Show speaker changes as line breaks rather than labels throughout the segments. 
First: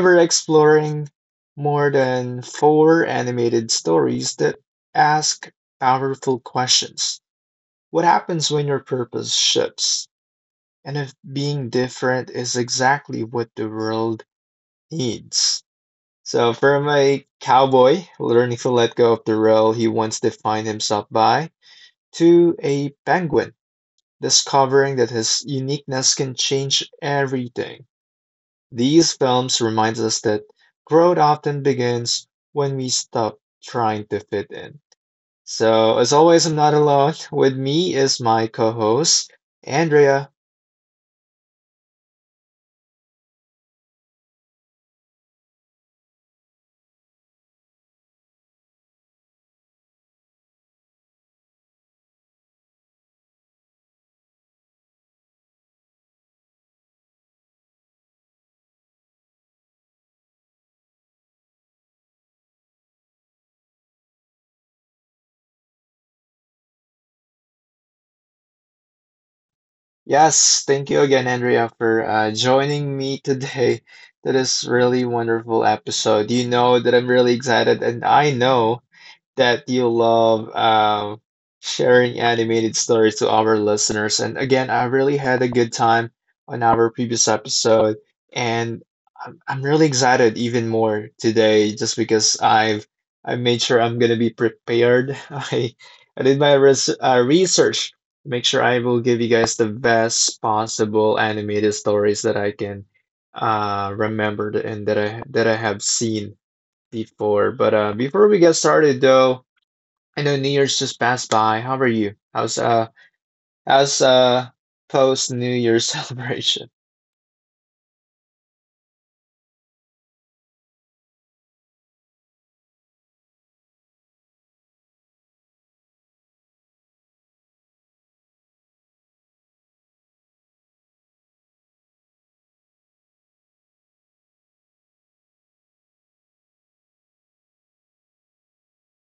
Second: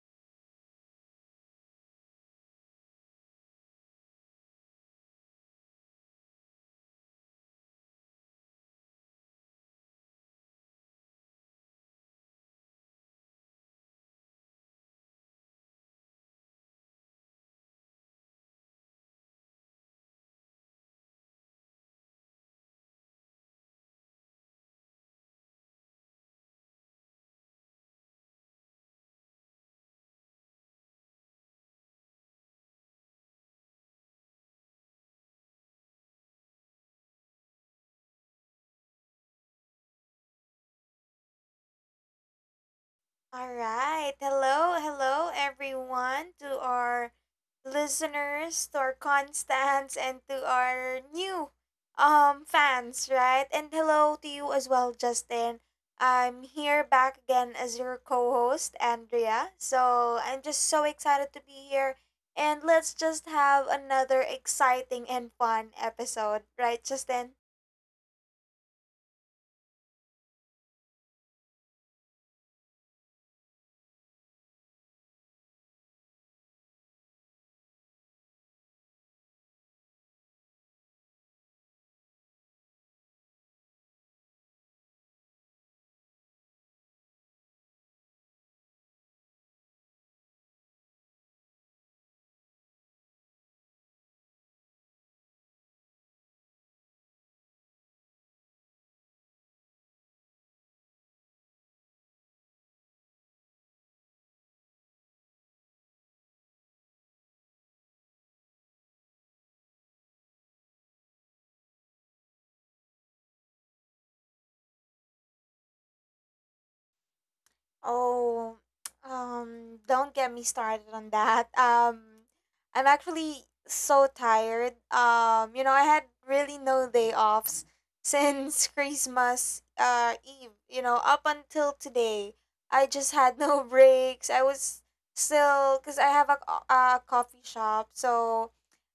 we're exploring more than four animated stories that ask powerful questions. What happens when your purpose shifts? And if being different is exactly what the world needs? So from a cowboy learning to let go of the role he once defined himself by, to a penguin discovering that his uniqueness can change everything. These films remind us that growth often begins when we stop trying to fit in. So as always, I'm not alone. With me is my co-host, Andrea.
All right. Hello, hello, everyone, to our listeners, to our constants, and to our new fans, right? And hello to you as well, Justin. I'm here back again as your co-host, Andrea. So I'm just so excited to be here, and let's just have another exciting and fun episode, right, Justin?
Yes, thank you again, Andrea, for joining me today to this really wonderful episode. You know that I'm really excited, and I know that you love sharing animated stories to our listeners. And again, I really had a good time on our previous episode, and I'm really excited even more today just because I made sure I'm gonna be prepared. I did my research to make sure I will give you guys the best possible animated stories that I can remembered and that I have seen before. But before we get started, though, I know New Year's just passed by. How are you? How's post New Year's celebration?
Oh, don't get me started on that. I'm actually so tired. You know, I had really no day offs since Christmas Eve, you know, up until today. I just had no breaks. I was still because I have a, a coffee shop, so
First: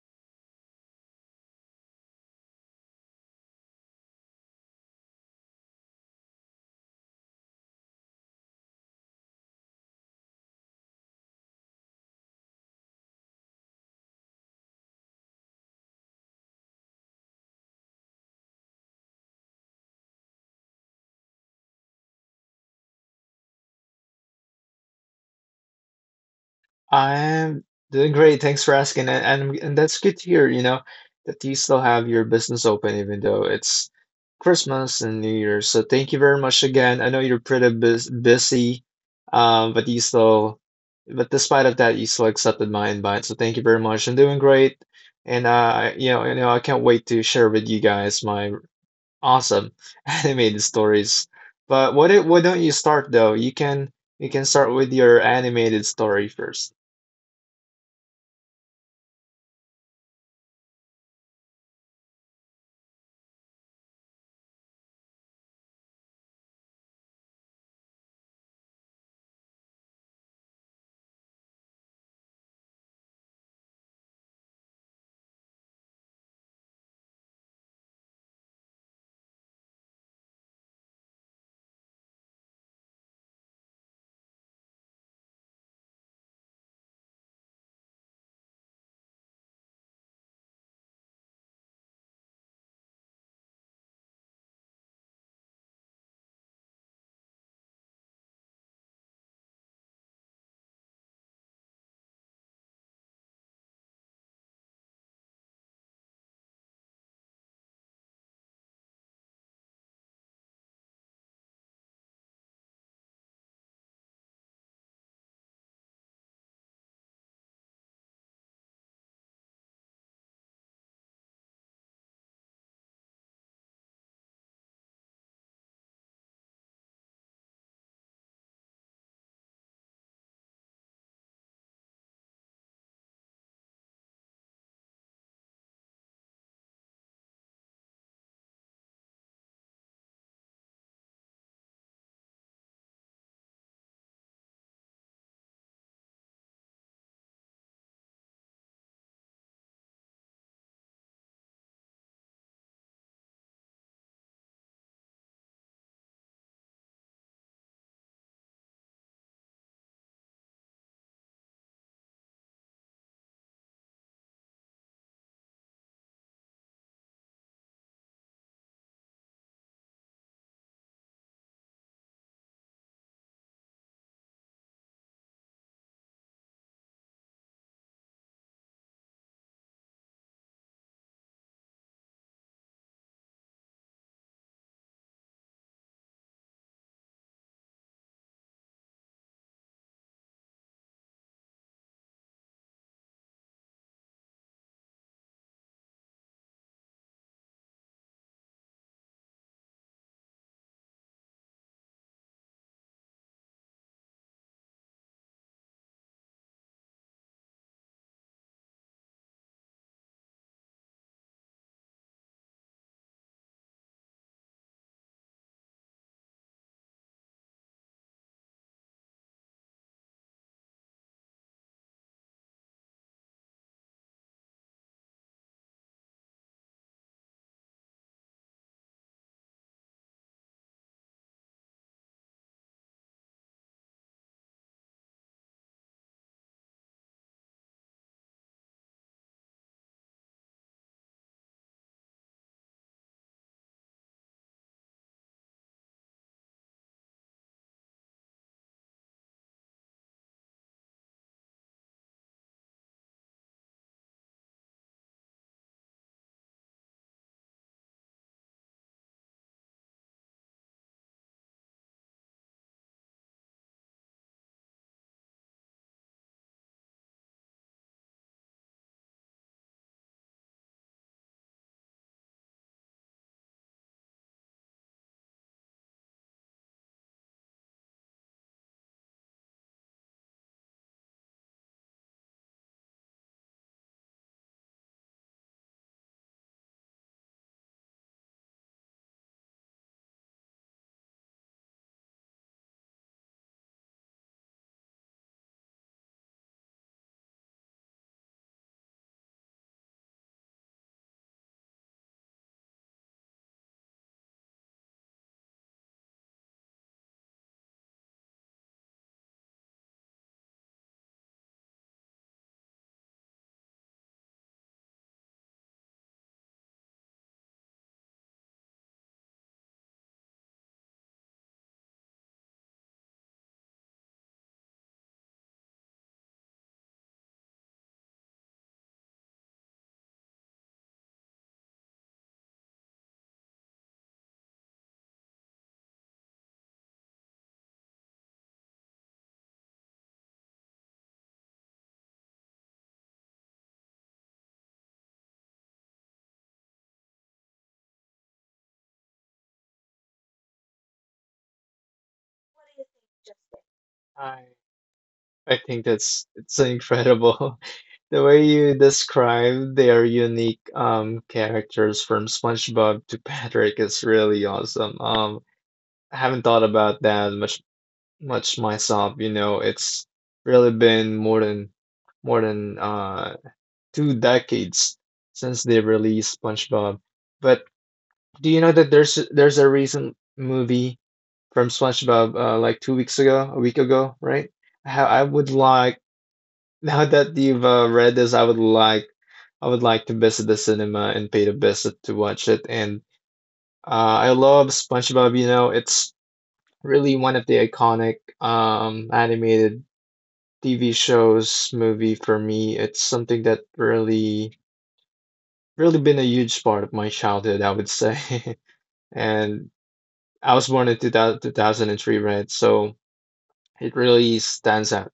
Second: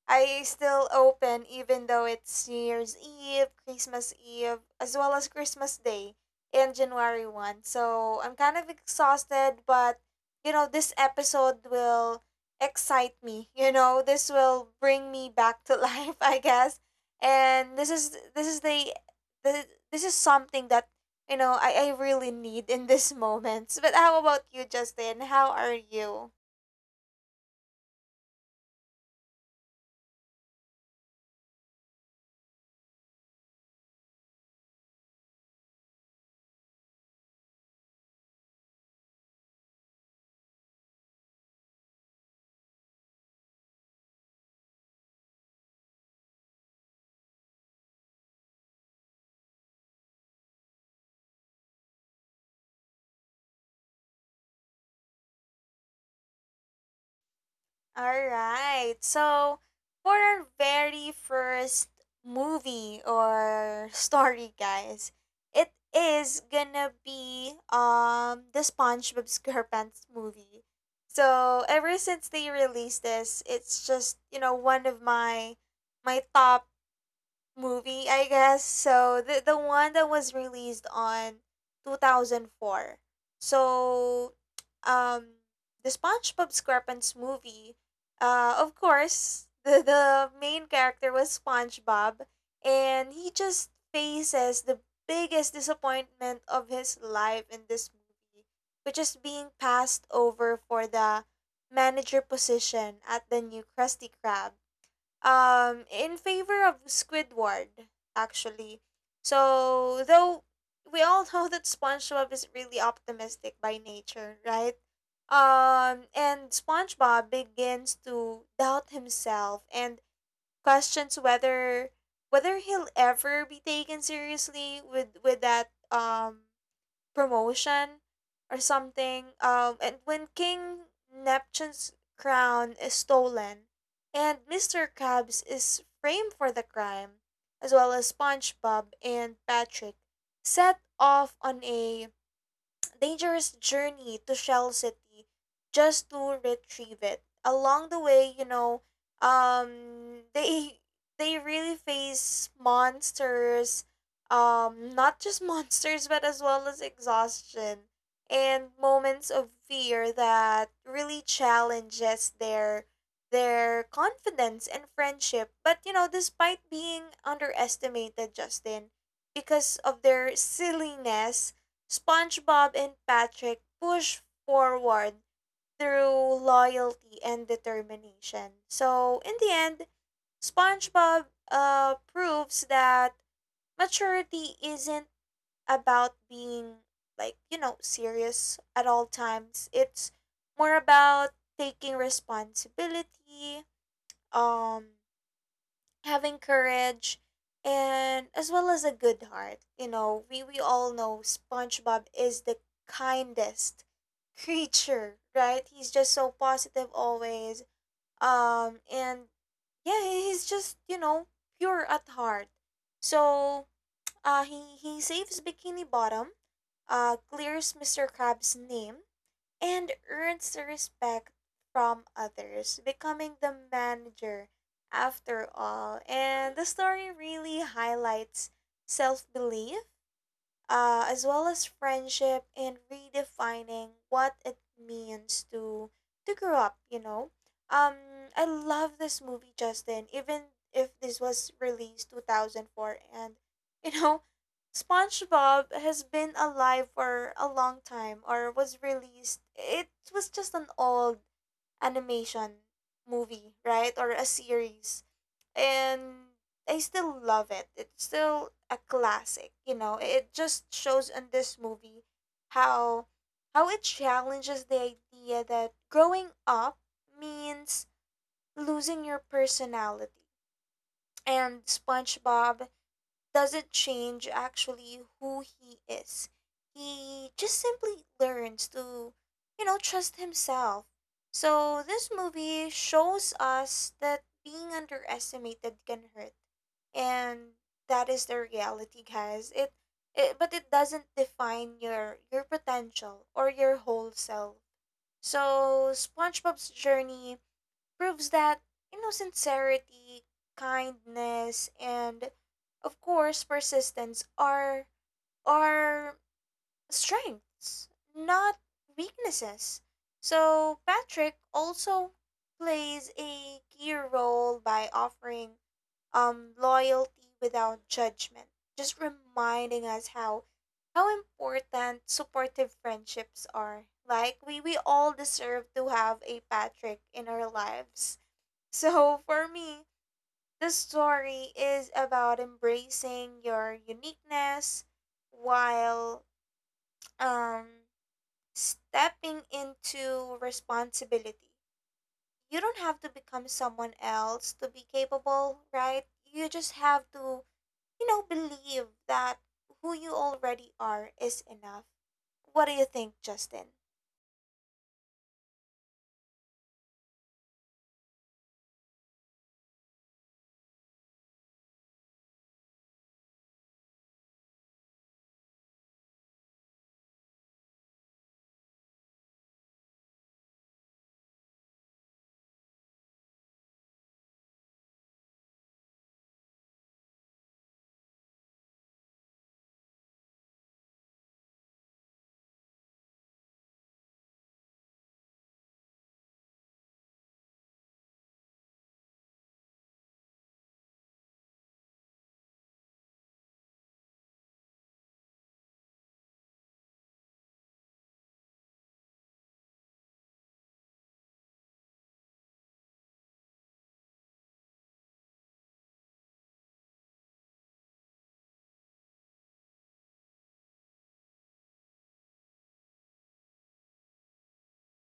I still open even though it's New Year's Eve, Christmas Eve, as well as Christmas Day and January 1st. So I'm kind of exhausted, but you know, this episode will excite me. You know, this will bring me back to life, I guess. And this is the this is something that you know I really need in this moment. But how about you, Justin? How are you?
I'm doing great. Thanks for asking, and and that's good to hear, you know, that you still have your business open even though it's Christmas and New Year's. So thank you very much again. I know you're pretty busy, um, but you still, but despite of that, you still accepted my invite. So thank you very much. I'm doing great, and I can't wait to share with you guys my awesome animated stories. But why don't you start though? You can start with your animated story first.
All right. So, for our very first movie or story, guys, it is gonna be the SpongeBob SquarePants movie. So, ever since they released this, it's just, you know, one of my top movie, I guess. So the one that was released on 2004. So um the SpongeBob SquarePants movie, of course, the main character was SpongeBob, and he just faces the biggest disappointment of his life in this movie, which is being passed over for the manager position at the new Krusty Krab in favor of Squidward actually. So though we all know that SpongeBob is really optimistic by nature, right? And SpongeBob begins to doubt himself and questions whether he'll ever be taken seriously with that promotion or something. And when King Neptune's crown is stolen, and Mr. Krabs is framed for the crime, as well as SpongeBob and Patrick, set off on a dangerous journey to Shell City just to retrieve it. Along the way, you know, um, they they really face monsters, not just monsters, but as well as exhaustion and moments of fear that really challenges their confidence and friendship. But you know, despite being underestimated, Justin, because of their silliness, SpongeBob and Patrick push forward through loyalty and determination. So, in the end, SpongeBob proves that maturity isn't about being like, you know, serious at all times. It's more about taking responsibility, um having courage and as well as a good heart. You know, we all know SpongeBob is the kindest creature, right? He's just so positive always. And yeah, he's just, you know, pure at heart. So he saves Bikini Bottom, clears Mr. Crab's name and earns respect from others, becoming the manager after all. And the story really highlights self belief, as well as friendship, and redefining what it means to grow up, you know. um I love this movie, Justin, even if this was released 2004, and you know, SpongeBob has been alive for a long time, or was released. It was just an old animation movie, right, or a series. And I still love it. It's still a classic, you know. It just shows in this movie how it challenges the idea that growing up means losing your personality. And SpongeBob doesn't change actually who he is. He just simply learns to, you know, trust himself. So this movie shows us that being underestimated can hurt. And that is the reality, guys. It but it doesn't define your potential or your whole self. So SpongeBob's journey proves that, you know, sincerity, kindness, and of course, persistence are strengths, not weaknesses. So Patrick also plays a key role by offering loyalty without judgment, just reminding us how important supportive friendships are. Like we all deserve to have a Patrick in our lives. So for me, the story is about embracing your uniqueness while um stepping into responsibility. You don't have to become someone else to be capable, right? You just have to, you know, believe that who you already are is enough. What do you think, Justin?
I I think that's it's incredible. The way you describe their unique characters from SpongeBob to Patrick is really awesome. I haven't thought about that much myself. It's really been more than 2 decades since they released SpongeBob. But do you know that there's a recent movie from SpongeBob, like 2 weeks ago, a week ago, right? How I would like Now that you've read this, I would like to visit the cinema and pay the visit to watch it. And I love SpongeBob. You know, it's really one of the iconic, animated TV shows movie for me. It's something that really been a huge part of my childhood, I would say. And I was born in 2003, right? So it really stands out,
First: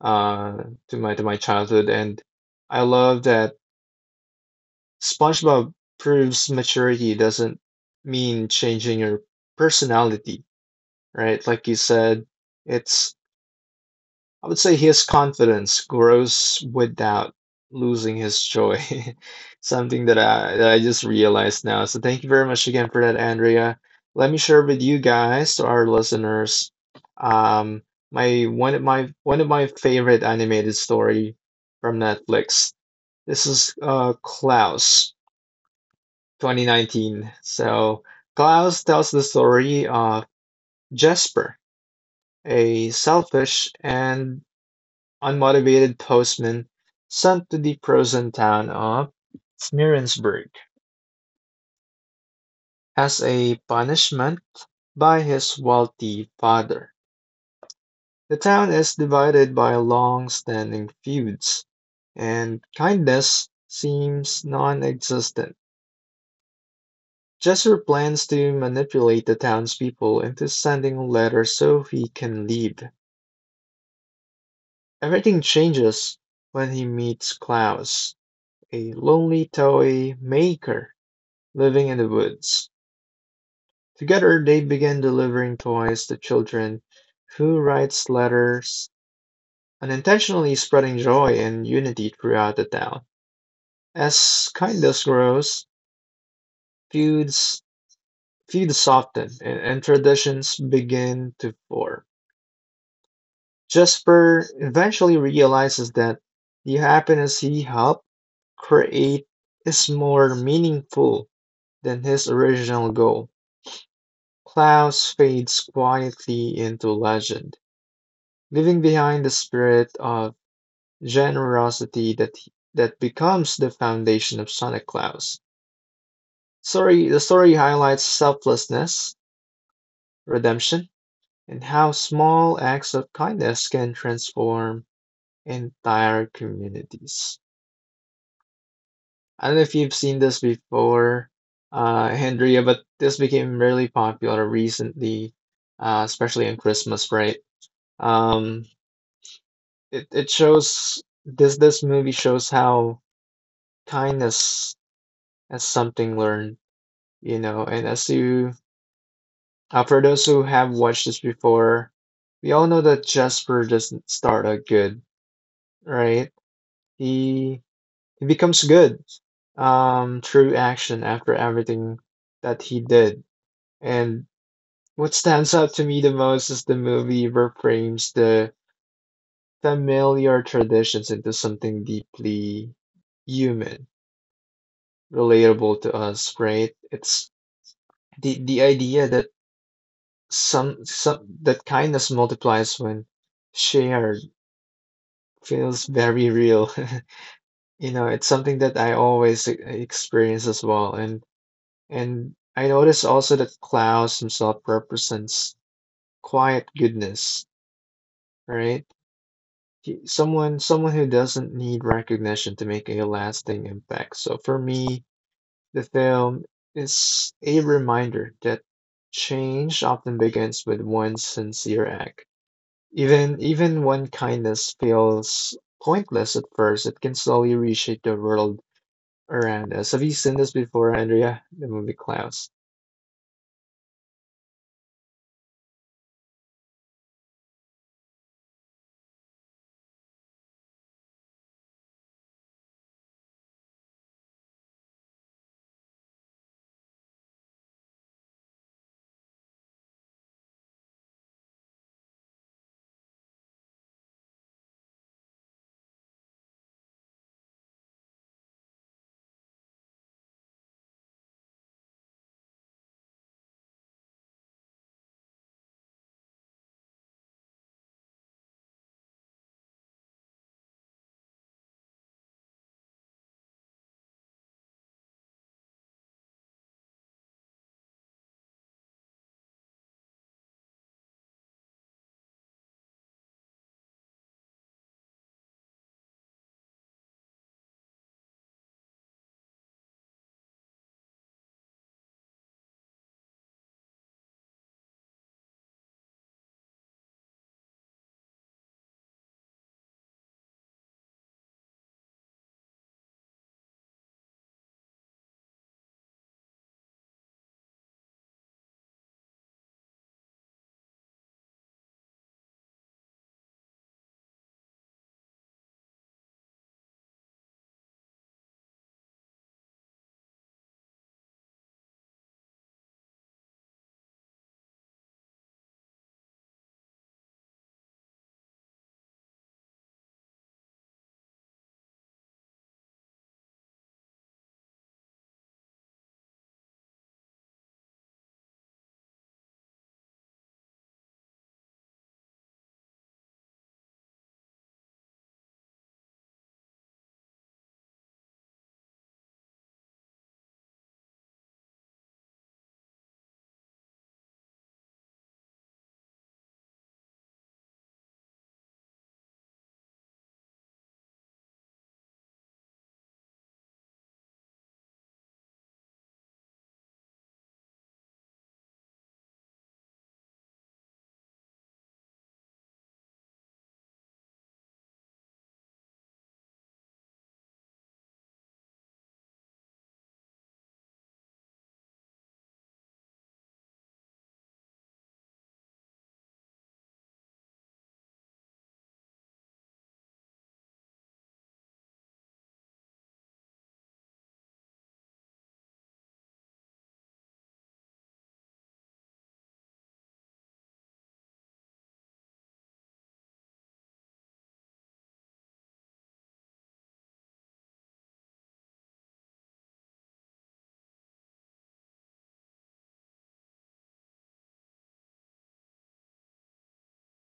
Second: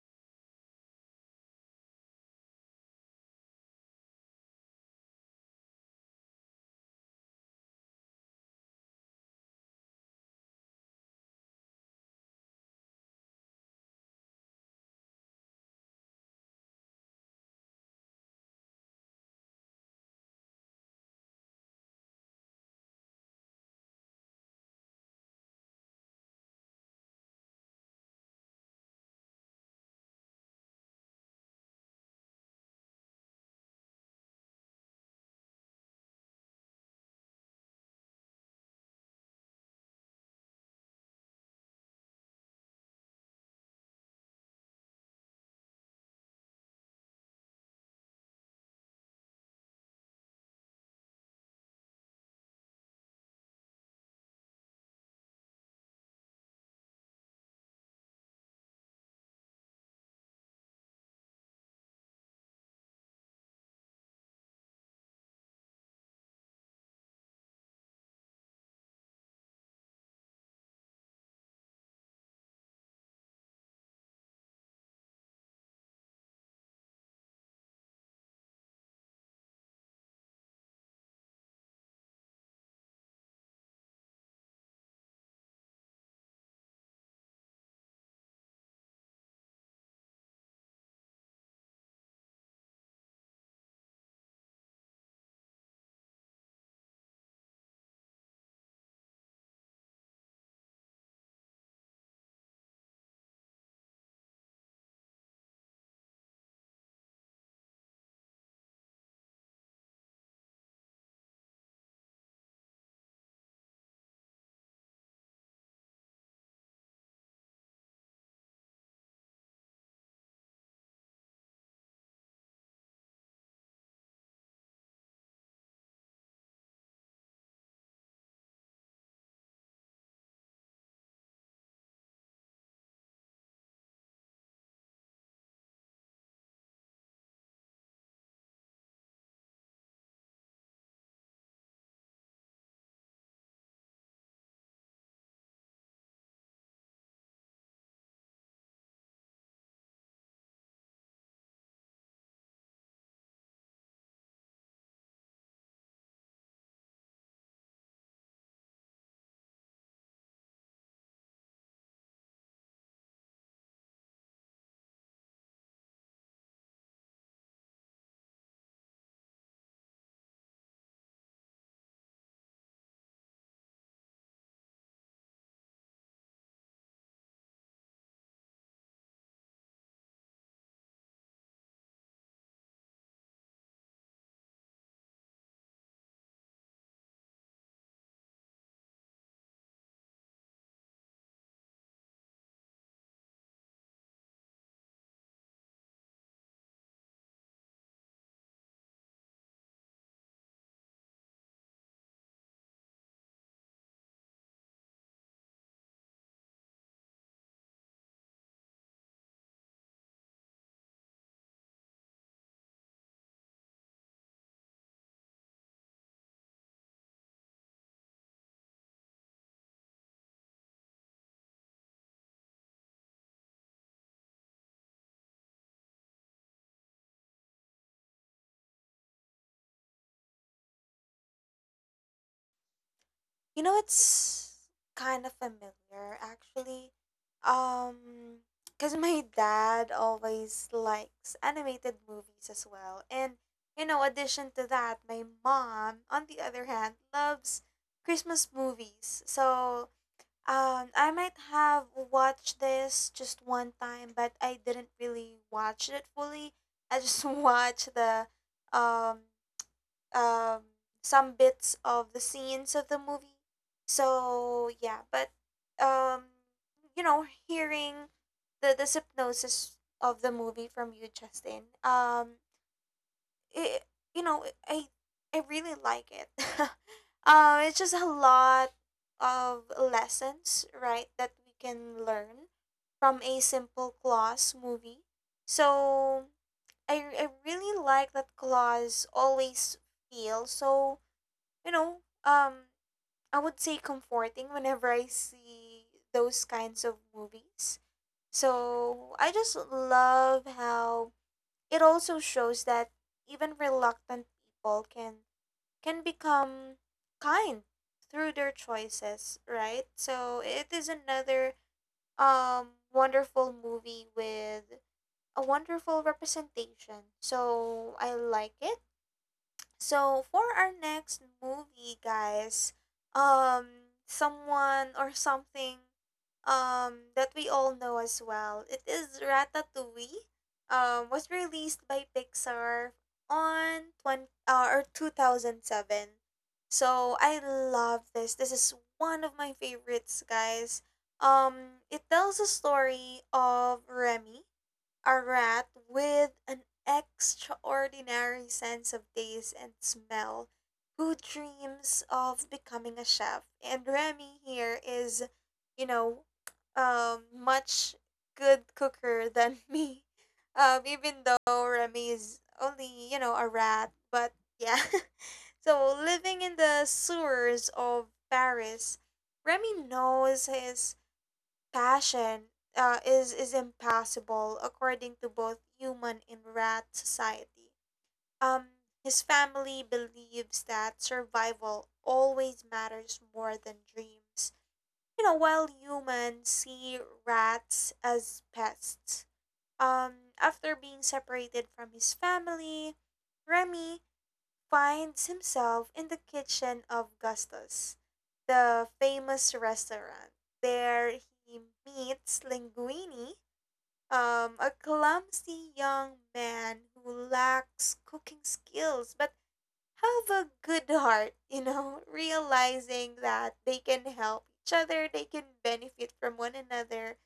uh, to my childhood, and I love that SpongeBob proves maturity doesn't mean changing your personality, right? Like you said, it's I would say his confidence grows without losing his joy. Something that I just realized now. So thank you very much again for that, Andrea. Let me share with you guys, to our listeners, um, my one of my one of my favorite animated story from Netflix. This is Klaus 2019. So Klaus tells the story of Jesper, a selfish and unmotivated postman sent to the frozen town of Smirensburg as a punishment by his wealthy father. The town is divided by long standing feuds, and kindness seems non existent. Jester plans to manipulate the townspeople into sending a letter so he can leave. Everything changes when he meets Klaus, a lonely toy maker living in the woods. Together, they begin delivering toys to children who writes letters, unintentionally spreading joy and unity throughout the town. As kindness grows, feuds feuds soften, and traditions begin to form. Jesper eventually realizes that the happiness he helped create is more meaningful than his original goal. Klaus fades quietly into legend, leaving behind the spirit of generosity that becomes the foundation of Santa Claus. The story highlights selflessness, redemption, and how small acts of kindness can transform entire communities. I don't know if you've seen this before, Hendria, but this became really popular recently, especially on Christmas, right? Um, it, it shows this this movie shows how kindness as something learned, And for those who have watched this before, we all know that Jasper doesn't start out good, right? He he becomes good, through action after everything that he did. And what stands out to me the most is the movie reframes the familiar traditions into something deeply human, relatable to us, right? It's the idea that some that kindness multiplies when shared feels very real. It's something that I always experience as well, and I notice also that Klaus himself represents quiet goodness, right. Someone who doesn't need recognition to make a lasting impact. So for me, the film is a reminder that change often begins with one sincere act. Even when kindness feels pointless at first, it can slowly reshape the world around us. Have you seen this before, Andrea? The movie Klaus.
You know, it's kind of familiar actually. Um, because my dad always likes animated movies as well. And, you know, addition to that, my mom, on the other hand, loves Christmas movies. So, I might have watched this just one time, but I didn't really watch it fully. I just watched the um um, some bits of the scenes of the movie. So yeah, but um, you know, hearing the synopsis of the movie from you, Justin, it you know, I really like it. It's just a lot of lessons, right, that we can learn from a simple clause movie. So I really like that clause always feel so you know, um, I would say comforting whenever I see those kinds of movies. So I just love how it also shows that even reluctant people can become kind through their choices, right? So it is another wonderful movie with a wonderful representation. So I like it. So for our next movie, guys, someone or something, that we all know as well. It is Ratatouille. Was released by Pixar on twenty or 2007. So I love this. This is one of my favorites, guys. It tells a story of Remy, a rat with an extraordinary sense of taste and smell who dreams of becoming a chef. And Remy here is, you know, much good cooker than me. Even though Remy is only, you know, a rat, but yeah. So living in the sewers of Paris, Remy knows his passion, is impossible according to both human and rat society. Um, his family believes that survival always matters more than dreams. You know, while humans see rats as pests. Um, after being separated from his family, Remy finds himself in the kitchen of Gustus, the famous restaurant. There he meets Linguini, a clumsy young man who lacks cooking skills but have a good heart. You know, realizing that they can help each other, they can benefit from one another,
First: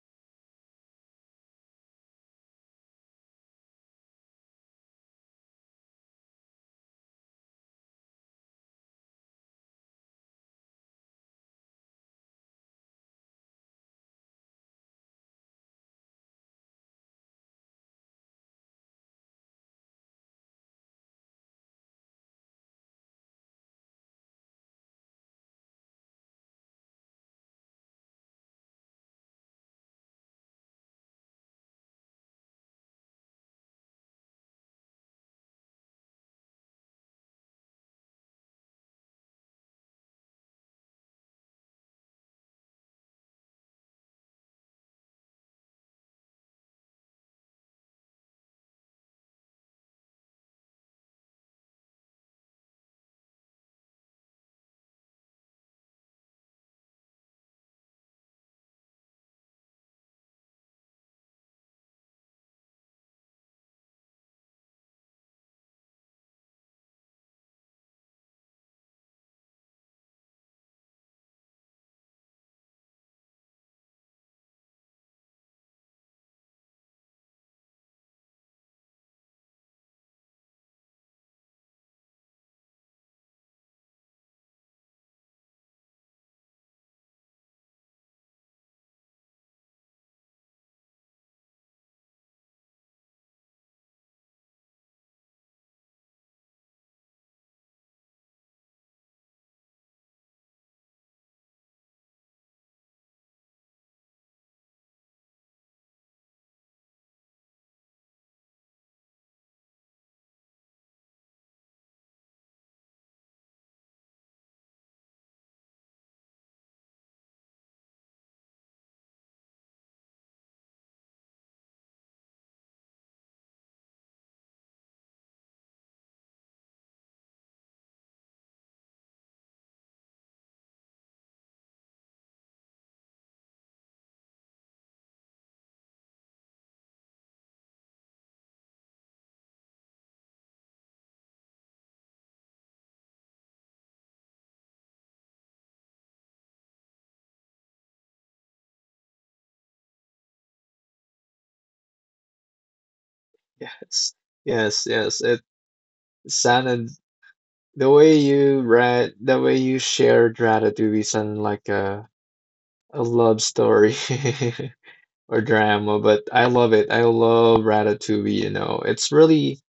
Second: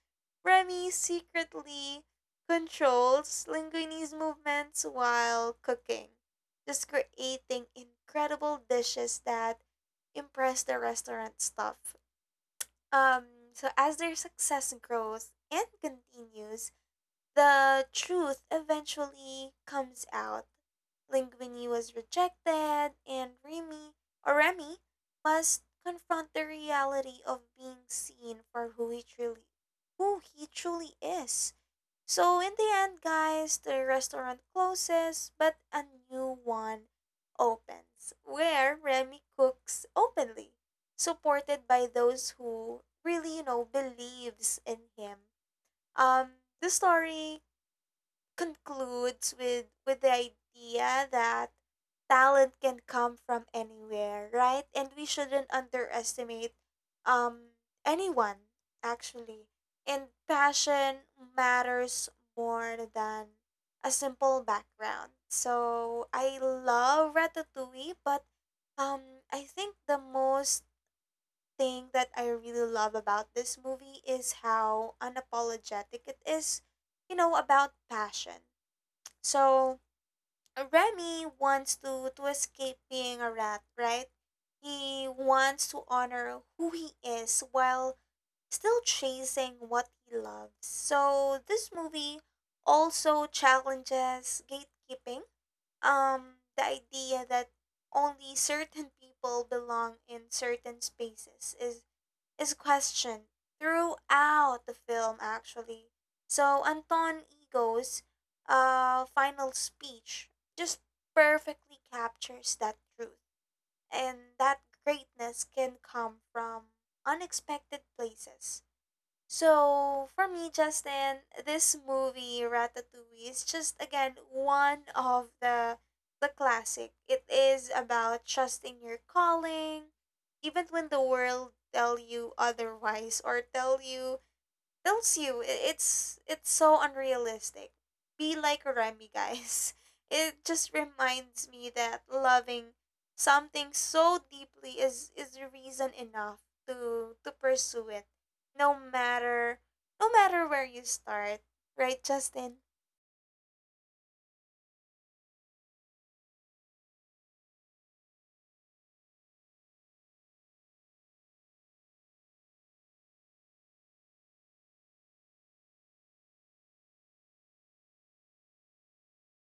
Remy secretly controls Linguini's movements while cooking, just creating incredible dishes that impress the restaurant staff. Um, so as their success grows and continues, the truth eventually comes out. Linguini was rejected, and Remy must confront the reality of being seen for who he truly is. So in the end, guys, the restaurant closes, but a new one opens where Remy cooks openly, supported by those who really, you know, believes in him. Um, the story concludes with the idea that talent can come from anywhere, right? And we shouldn't underestimate um anyone actually. And passion matters more than a simple background. So I love Ratatouille, but I think the most thing that I really love about this movie is how unapologetic it is, you know, about passion. So Remy wants to, escape being a rat, right? He wants to honor who he is while still chasing what he loves. So this movie also challenges gatekeeping. The idea that only certain people belong in certain spaces is questioned throughout the film actually. So Anton Ego's final speech just perfectly captures that truth, and that greatness can come from unexpected places. So for me, Justin, this movie Ratatouille is just again one of the classic. It is about trusting your calling, even when the world tell you otherwise, or tells you it's so unrealistic. Be like Remy, guys. It just reminds me that loving something so deeply is reason enough to pursue it, no matter no matter where you start, right, Justin?
Yes, yes, yes. It sounded the way you read, the way you shared Ratatouille sounded like a love story or drama. But I love it. I love Ratatouille. You know, it's really,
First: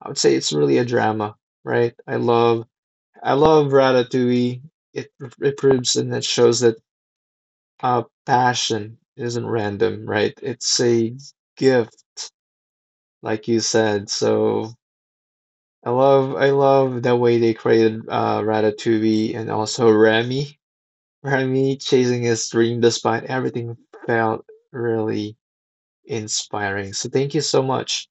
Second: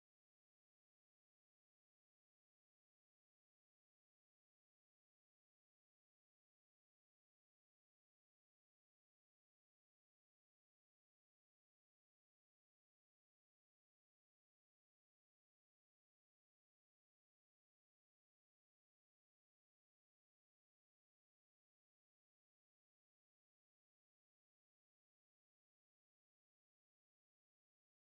I would say, it's really a drama, right? I love Ratatouille. It it proves and it shows that, passion isn't random, right? It's a gift, like you said. So I love the way they created, Ratatouille and also Remy. Remy chasing his dream despite everything felt really inspiring. So thank you so much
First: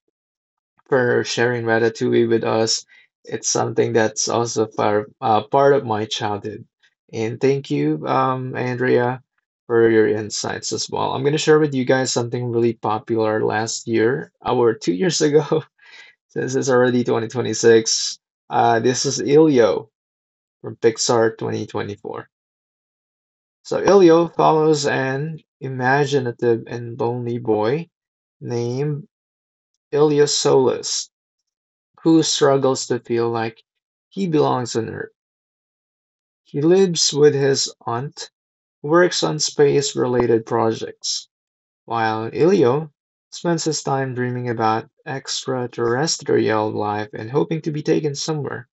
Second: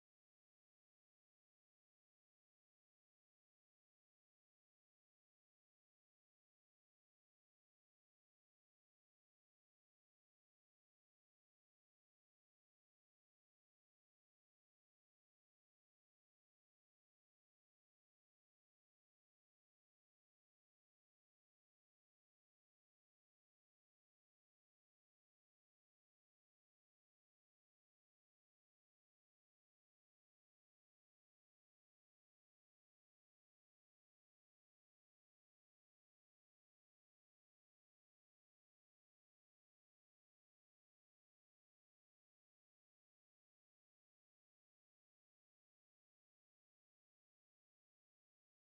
for sharing Ratatouille with us. It's something that's also part of my childhood. And thank you, Andrea, for your insights as well. I'm going to share with you guys something really popular last year, or 2 years ago. This is already 2026. This is Elio from Pixar 2024. So Elio follows an imaginative and lonely boy named Ilya Solis who struggles to feel like he belongs on Earth. He lives with his aunt, works on space related projects, while Ilio spends his time dreaming about extraterrestrial life and hoping to be taken somewhere,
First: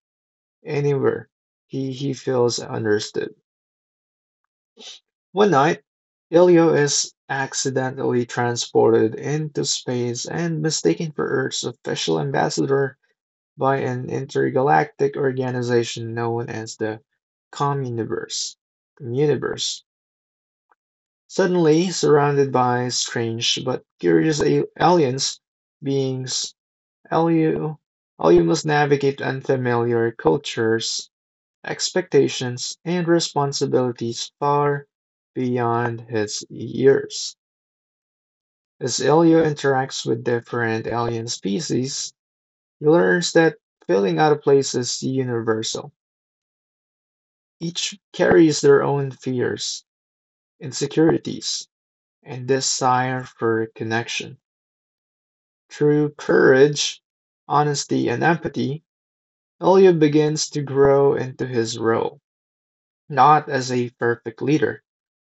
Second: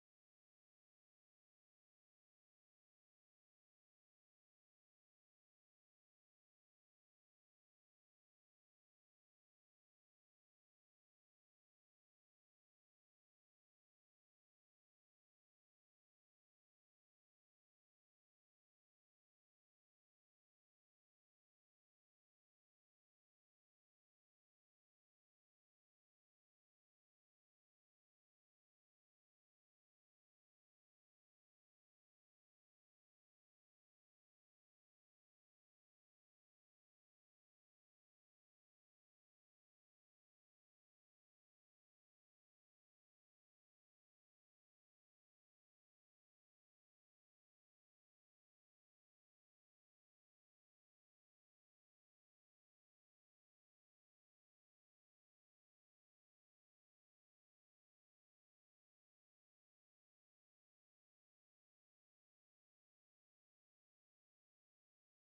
anywhere. He feels understood. One night, Ilio is accidentally transported into space and mistaken for Earth's official ambassador by an intergalactic organization known as the Communiverse. Communiverse. Suddenly surrounded by strange but curious aliens beings, Elu must navigate unfamiliar cultures, expectations, and responsibilities far beyond his years. As Elio interacts with different alien species, he learns that feeling out of place is universal. Each carries their own fears, insecurities, and desire for connection. Through courage, honesty, and empathy, Elio begins to grow into his role, not as a perfect leader,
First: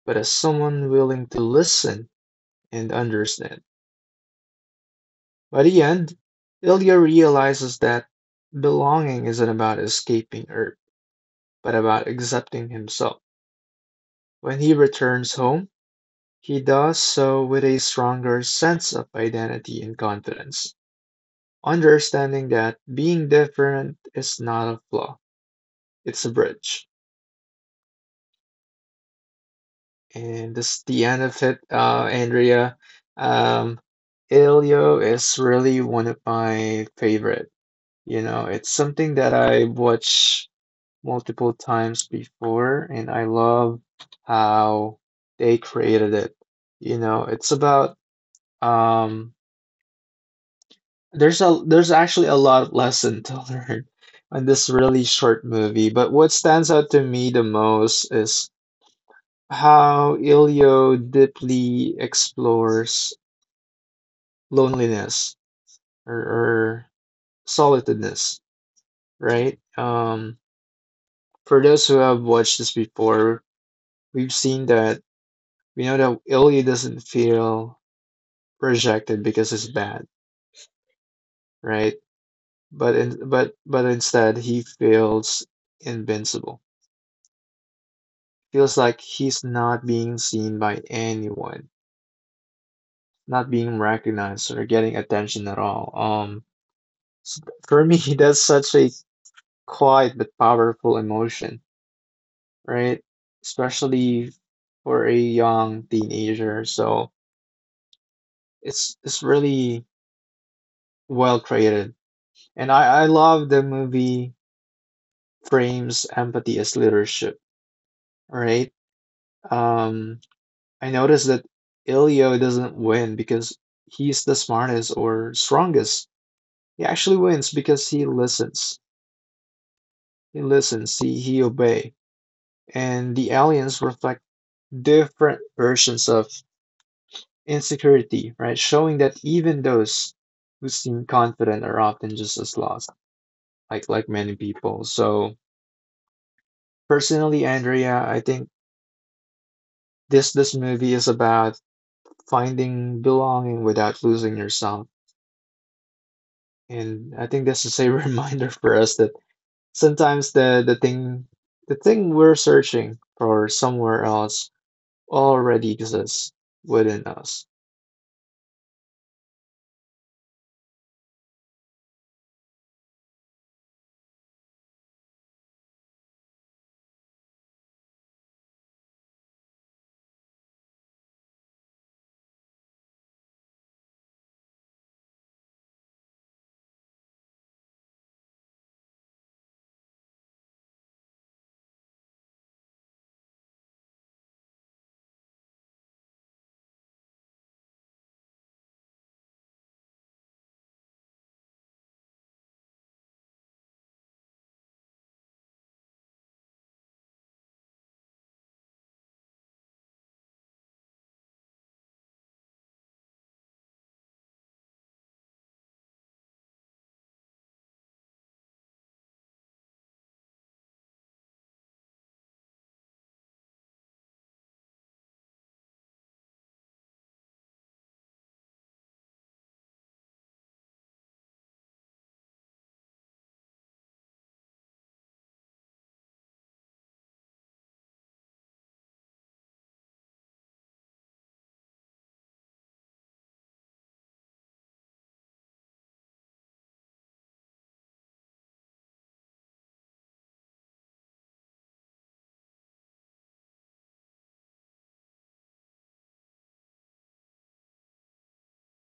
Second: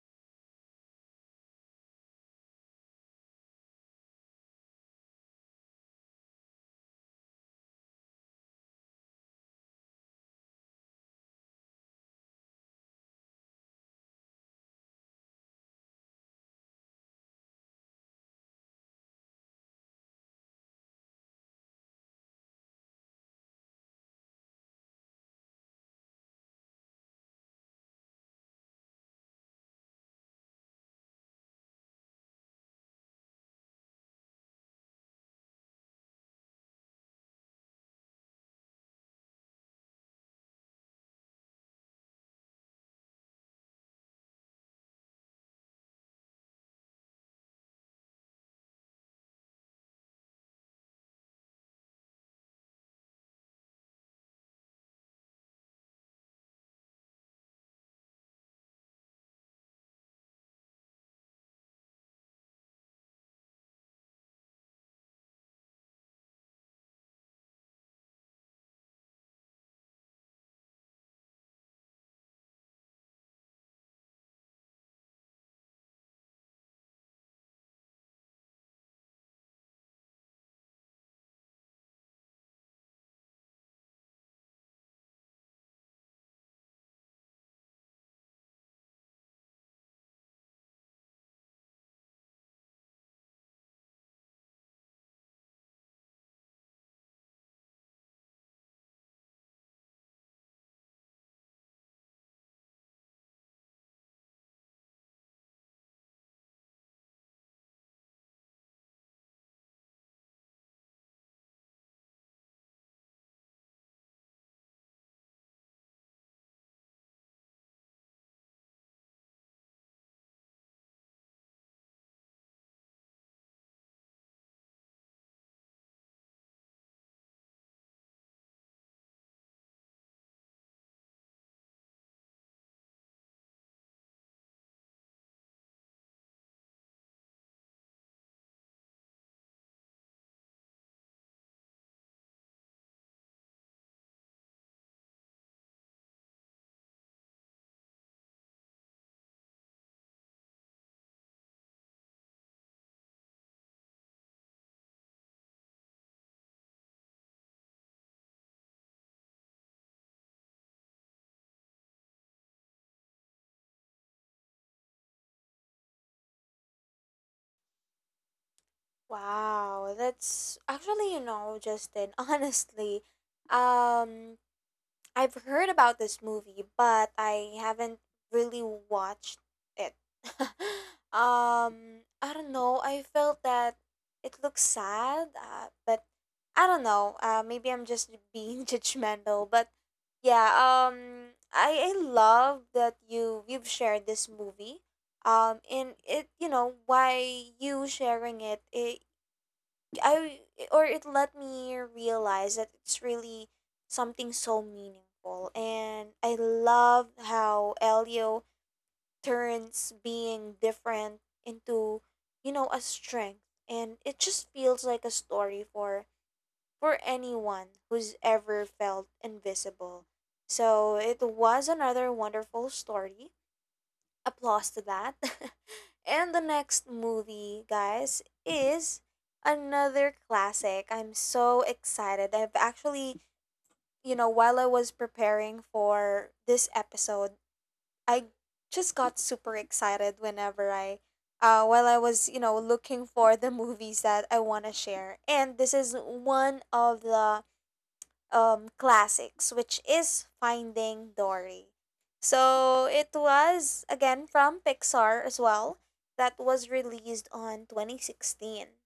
but as someone willing to listen and understand. By the end, Ilya realizes that belonging isn't about escaping Earth, but about accepting himself. When he returns home, he does so with a stronger sense of identity and confidence, understanding that being different is not a flaw, it's a bridge. And this the end of it, Andrea. Um, Elio is really one of my favorite. You know, it's something that I watch multiple times before, and I love how they created it. You know, it's about um There's a there's actually a lot of lesson to learn on this really short movie, but what stands out to me the most is how Ilio deeply explores loneliness, or solitudeness, right? For those who have watched this before, we've seen that we know that Ilio doesn't feel rejected because it's bad, right? But in, but but instead he feels invincible, feels like he's not being seen by anyone, not being recognized or getting attention at all. S- for me, that's such a quiet but powerful emotion, right? Especially for a young teenager. So it's really well created, and I love the movie frames empathy as leadership, right? Um, I noticed that Ilio doesn't win because he's the smartest or strongest. He actually wins because he listens. He listens, he obeys. And the aliens reflect different versions of insecurity, right? Showing that even those who seem confident are often just as lost, like many people. So personally, Andrea, I think this movie is about finding belonging without losing yourself. And I think this is a reminder for us that sometimes the thing we're searching for somewhere else already exists within us.
Wow, that's actually, you know, Justin, honestly, um, I've heard about this movie, but I haven't really watched it. um, I don't know. I felt that it looks sad, but I don't know. Maybe I'm just being judgmental, but yeah. I love that you've shared this movie. And it you know why you sharing it, it I or it let me realize that it's really something so meaningful, and I love how Elio turns being different into, you know, a strength. And it just feels like a story for anyone who's ever felt invisible. So it was another wonderful story, applause to that. And the next movie, guys, is another classic. I'm so excited. I've actually, you know, while I was preparing for this episode, I just got super excited whenever I while I was, you know, looking for the movies that I want to share. And this is one of the classics, which is Finding Dory. So it was again from Pixar as well, that was released on 2016.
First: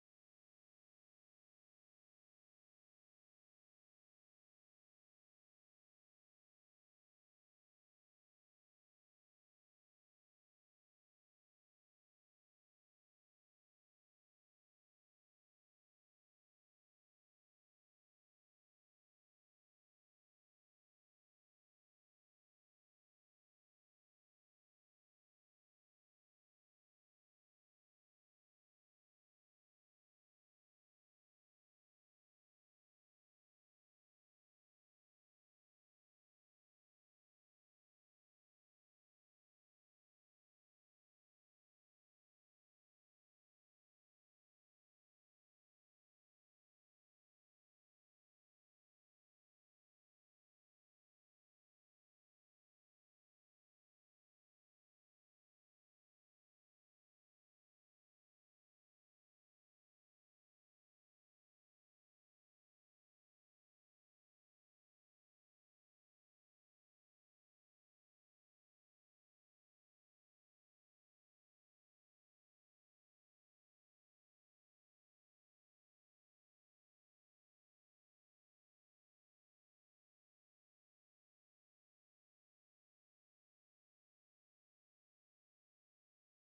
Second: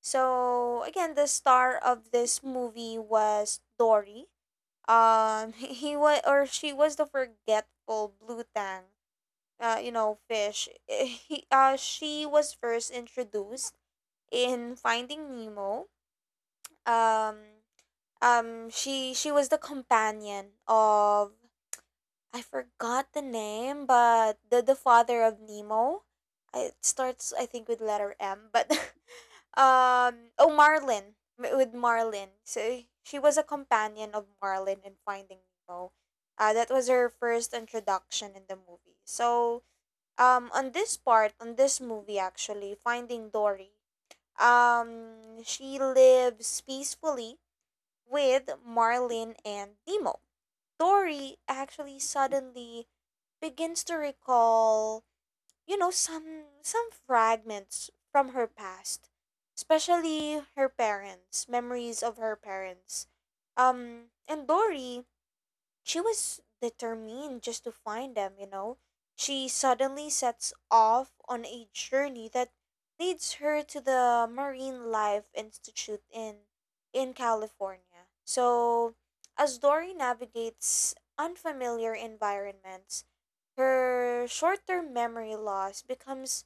So again, the star of this movie was Dory. He was or She was the forgetful blue tang, fish. She was first introduced in Finding Nemo. Um, she was the companion of, I forgot the name, but the father of Nemo. It starts, I think, with letter M, but with Marlin. So she was a companion of Marlin in Finding Nemo. That was her first introduction in the movie. So on this movie, actually, Finding Dory, she lives peacefully with Marlin and Nemo. Dory actually suddenly begins to recall, some fragments from her past, especially her parents, memories of her parents. And Dory, she was determined just to find them, you know. She suddenly sets off on a journey that leads her to the Marine Life Institute in California. So, as Dory navigates unfamiliar environments, her short-term memory loss becomes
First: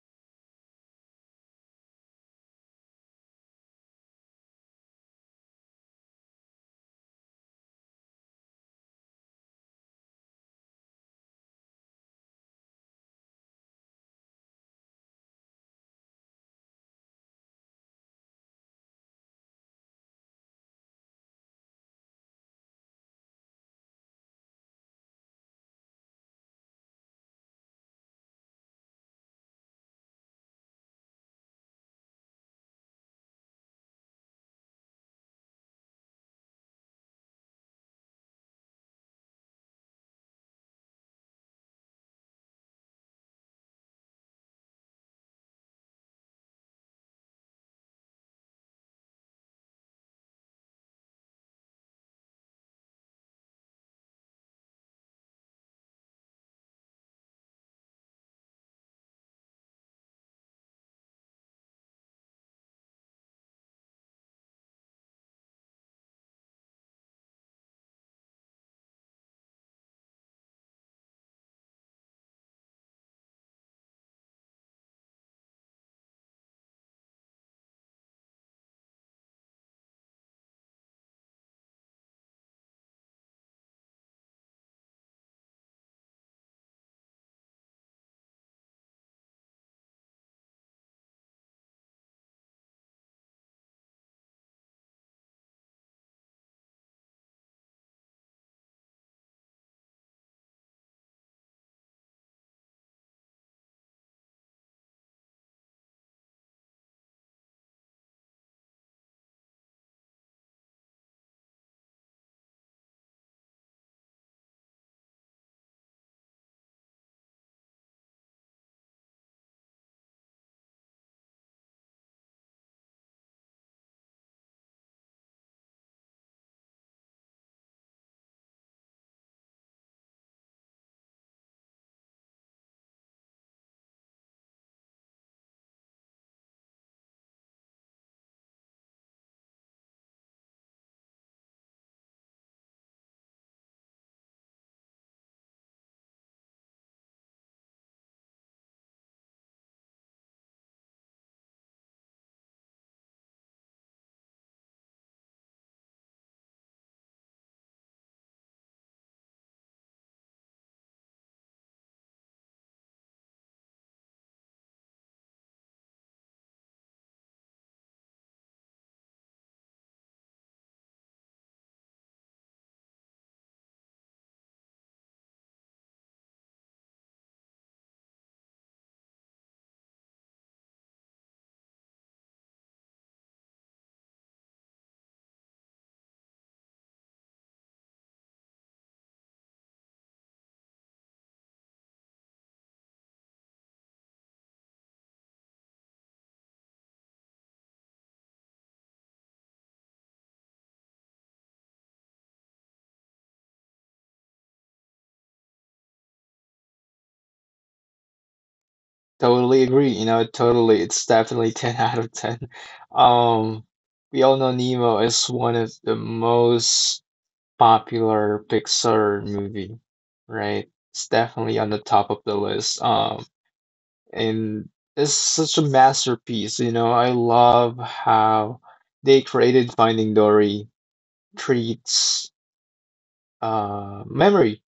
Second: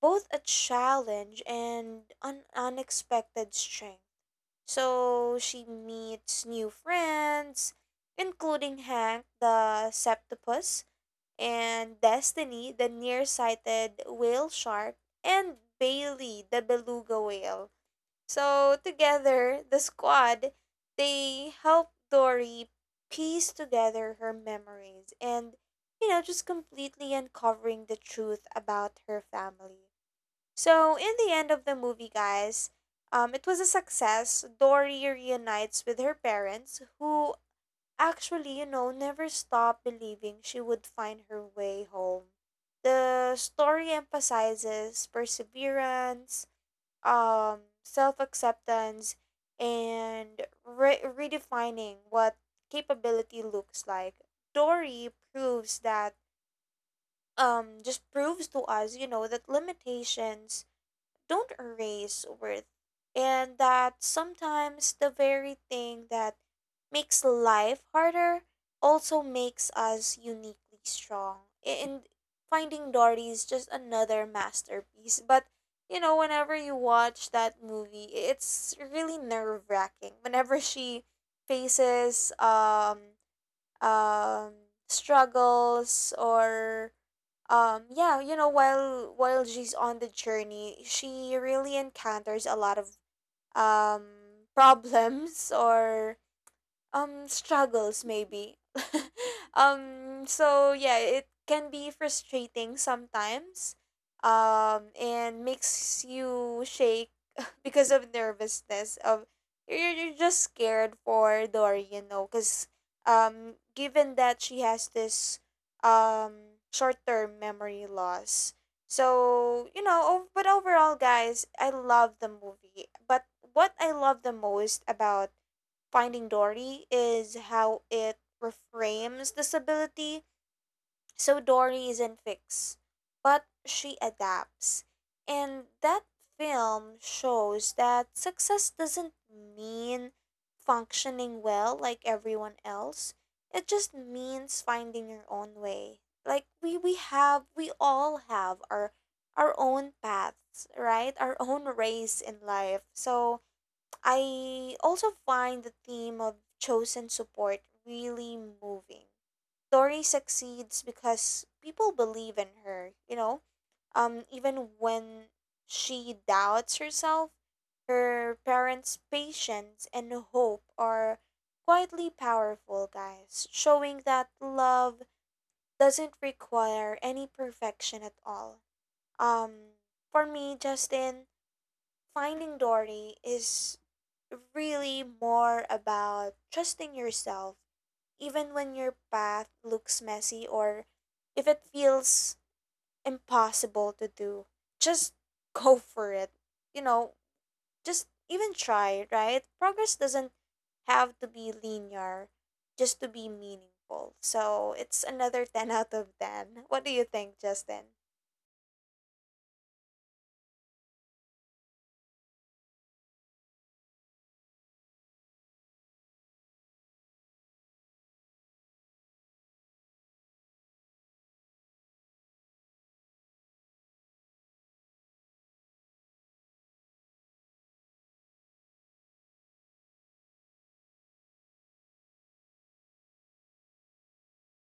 both a challenge and an unexpected strength. So she meets new friends, including Hank the Septopus and Destiny the nearsighted whale shark and Bailey the beluga whale. So together, the squad, they help Dory piece together her memories and, just completely uncovering the truth about her family. So, in the end of the movie, guys, it was a success. Dory reunites with her parents, who actually, you know, never stopped believing she would find her way home. The story emphasizes perseverance, self acceptance, and redefining what capability looks like. Dory proves that, just proves to us, you know, that limitations don't erase worth, and that sometimes the very thing that makes life harder also makes us uniquely strong. A- And Finding Dory is just another masterpiece. But, you know, whenever you watch that movie, it's really nerve wracking. Whenever she faces um struggles or yeah, you know, while she's on the journey, she really encounters a lot of um problems or struggles maybe. So yeah, it can be frustrating sometimes, and makes you shake because of nervousness of, you're just scared for Dory, you know, because given that she has this short-term memory loss. So, you know ov- but overall, guys, I love the movie. But what I love the most about Finding Dory is how it reframes disability. So Dory isn't fixed, but she adapts. And that film shows that success doesn't mean functioning well like everyone else. It just means finding your own way. Like, we all have our own paths, right? Our own race in life. So I also find the theme of chosen support really moving. Tori succeeds because people believe in her, you know? Even when she doubts herself, her parents' patience and hope are quietly powerful, guys, showing that love doesn't require any perfection at all. Um, for me, Justin, finding Dory is really more about trusting yourself, even when your path looks messy or if it feels impossible to do. Just go for it. You know, just even try, right? Progress doesn't have to be linear just to be meaningful. So it's another 10 out of 10. What do you think, Justin?
Totally agree. You know, totally. It's definitely 10 out of 10. Um, we all know Nemo is one of the most popular Pixar movie, right? It's definitely on the top of the list. And it's such a masterpiece. You know, I love how they created Finding Dory treats memory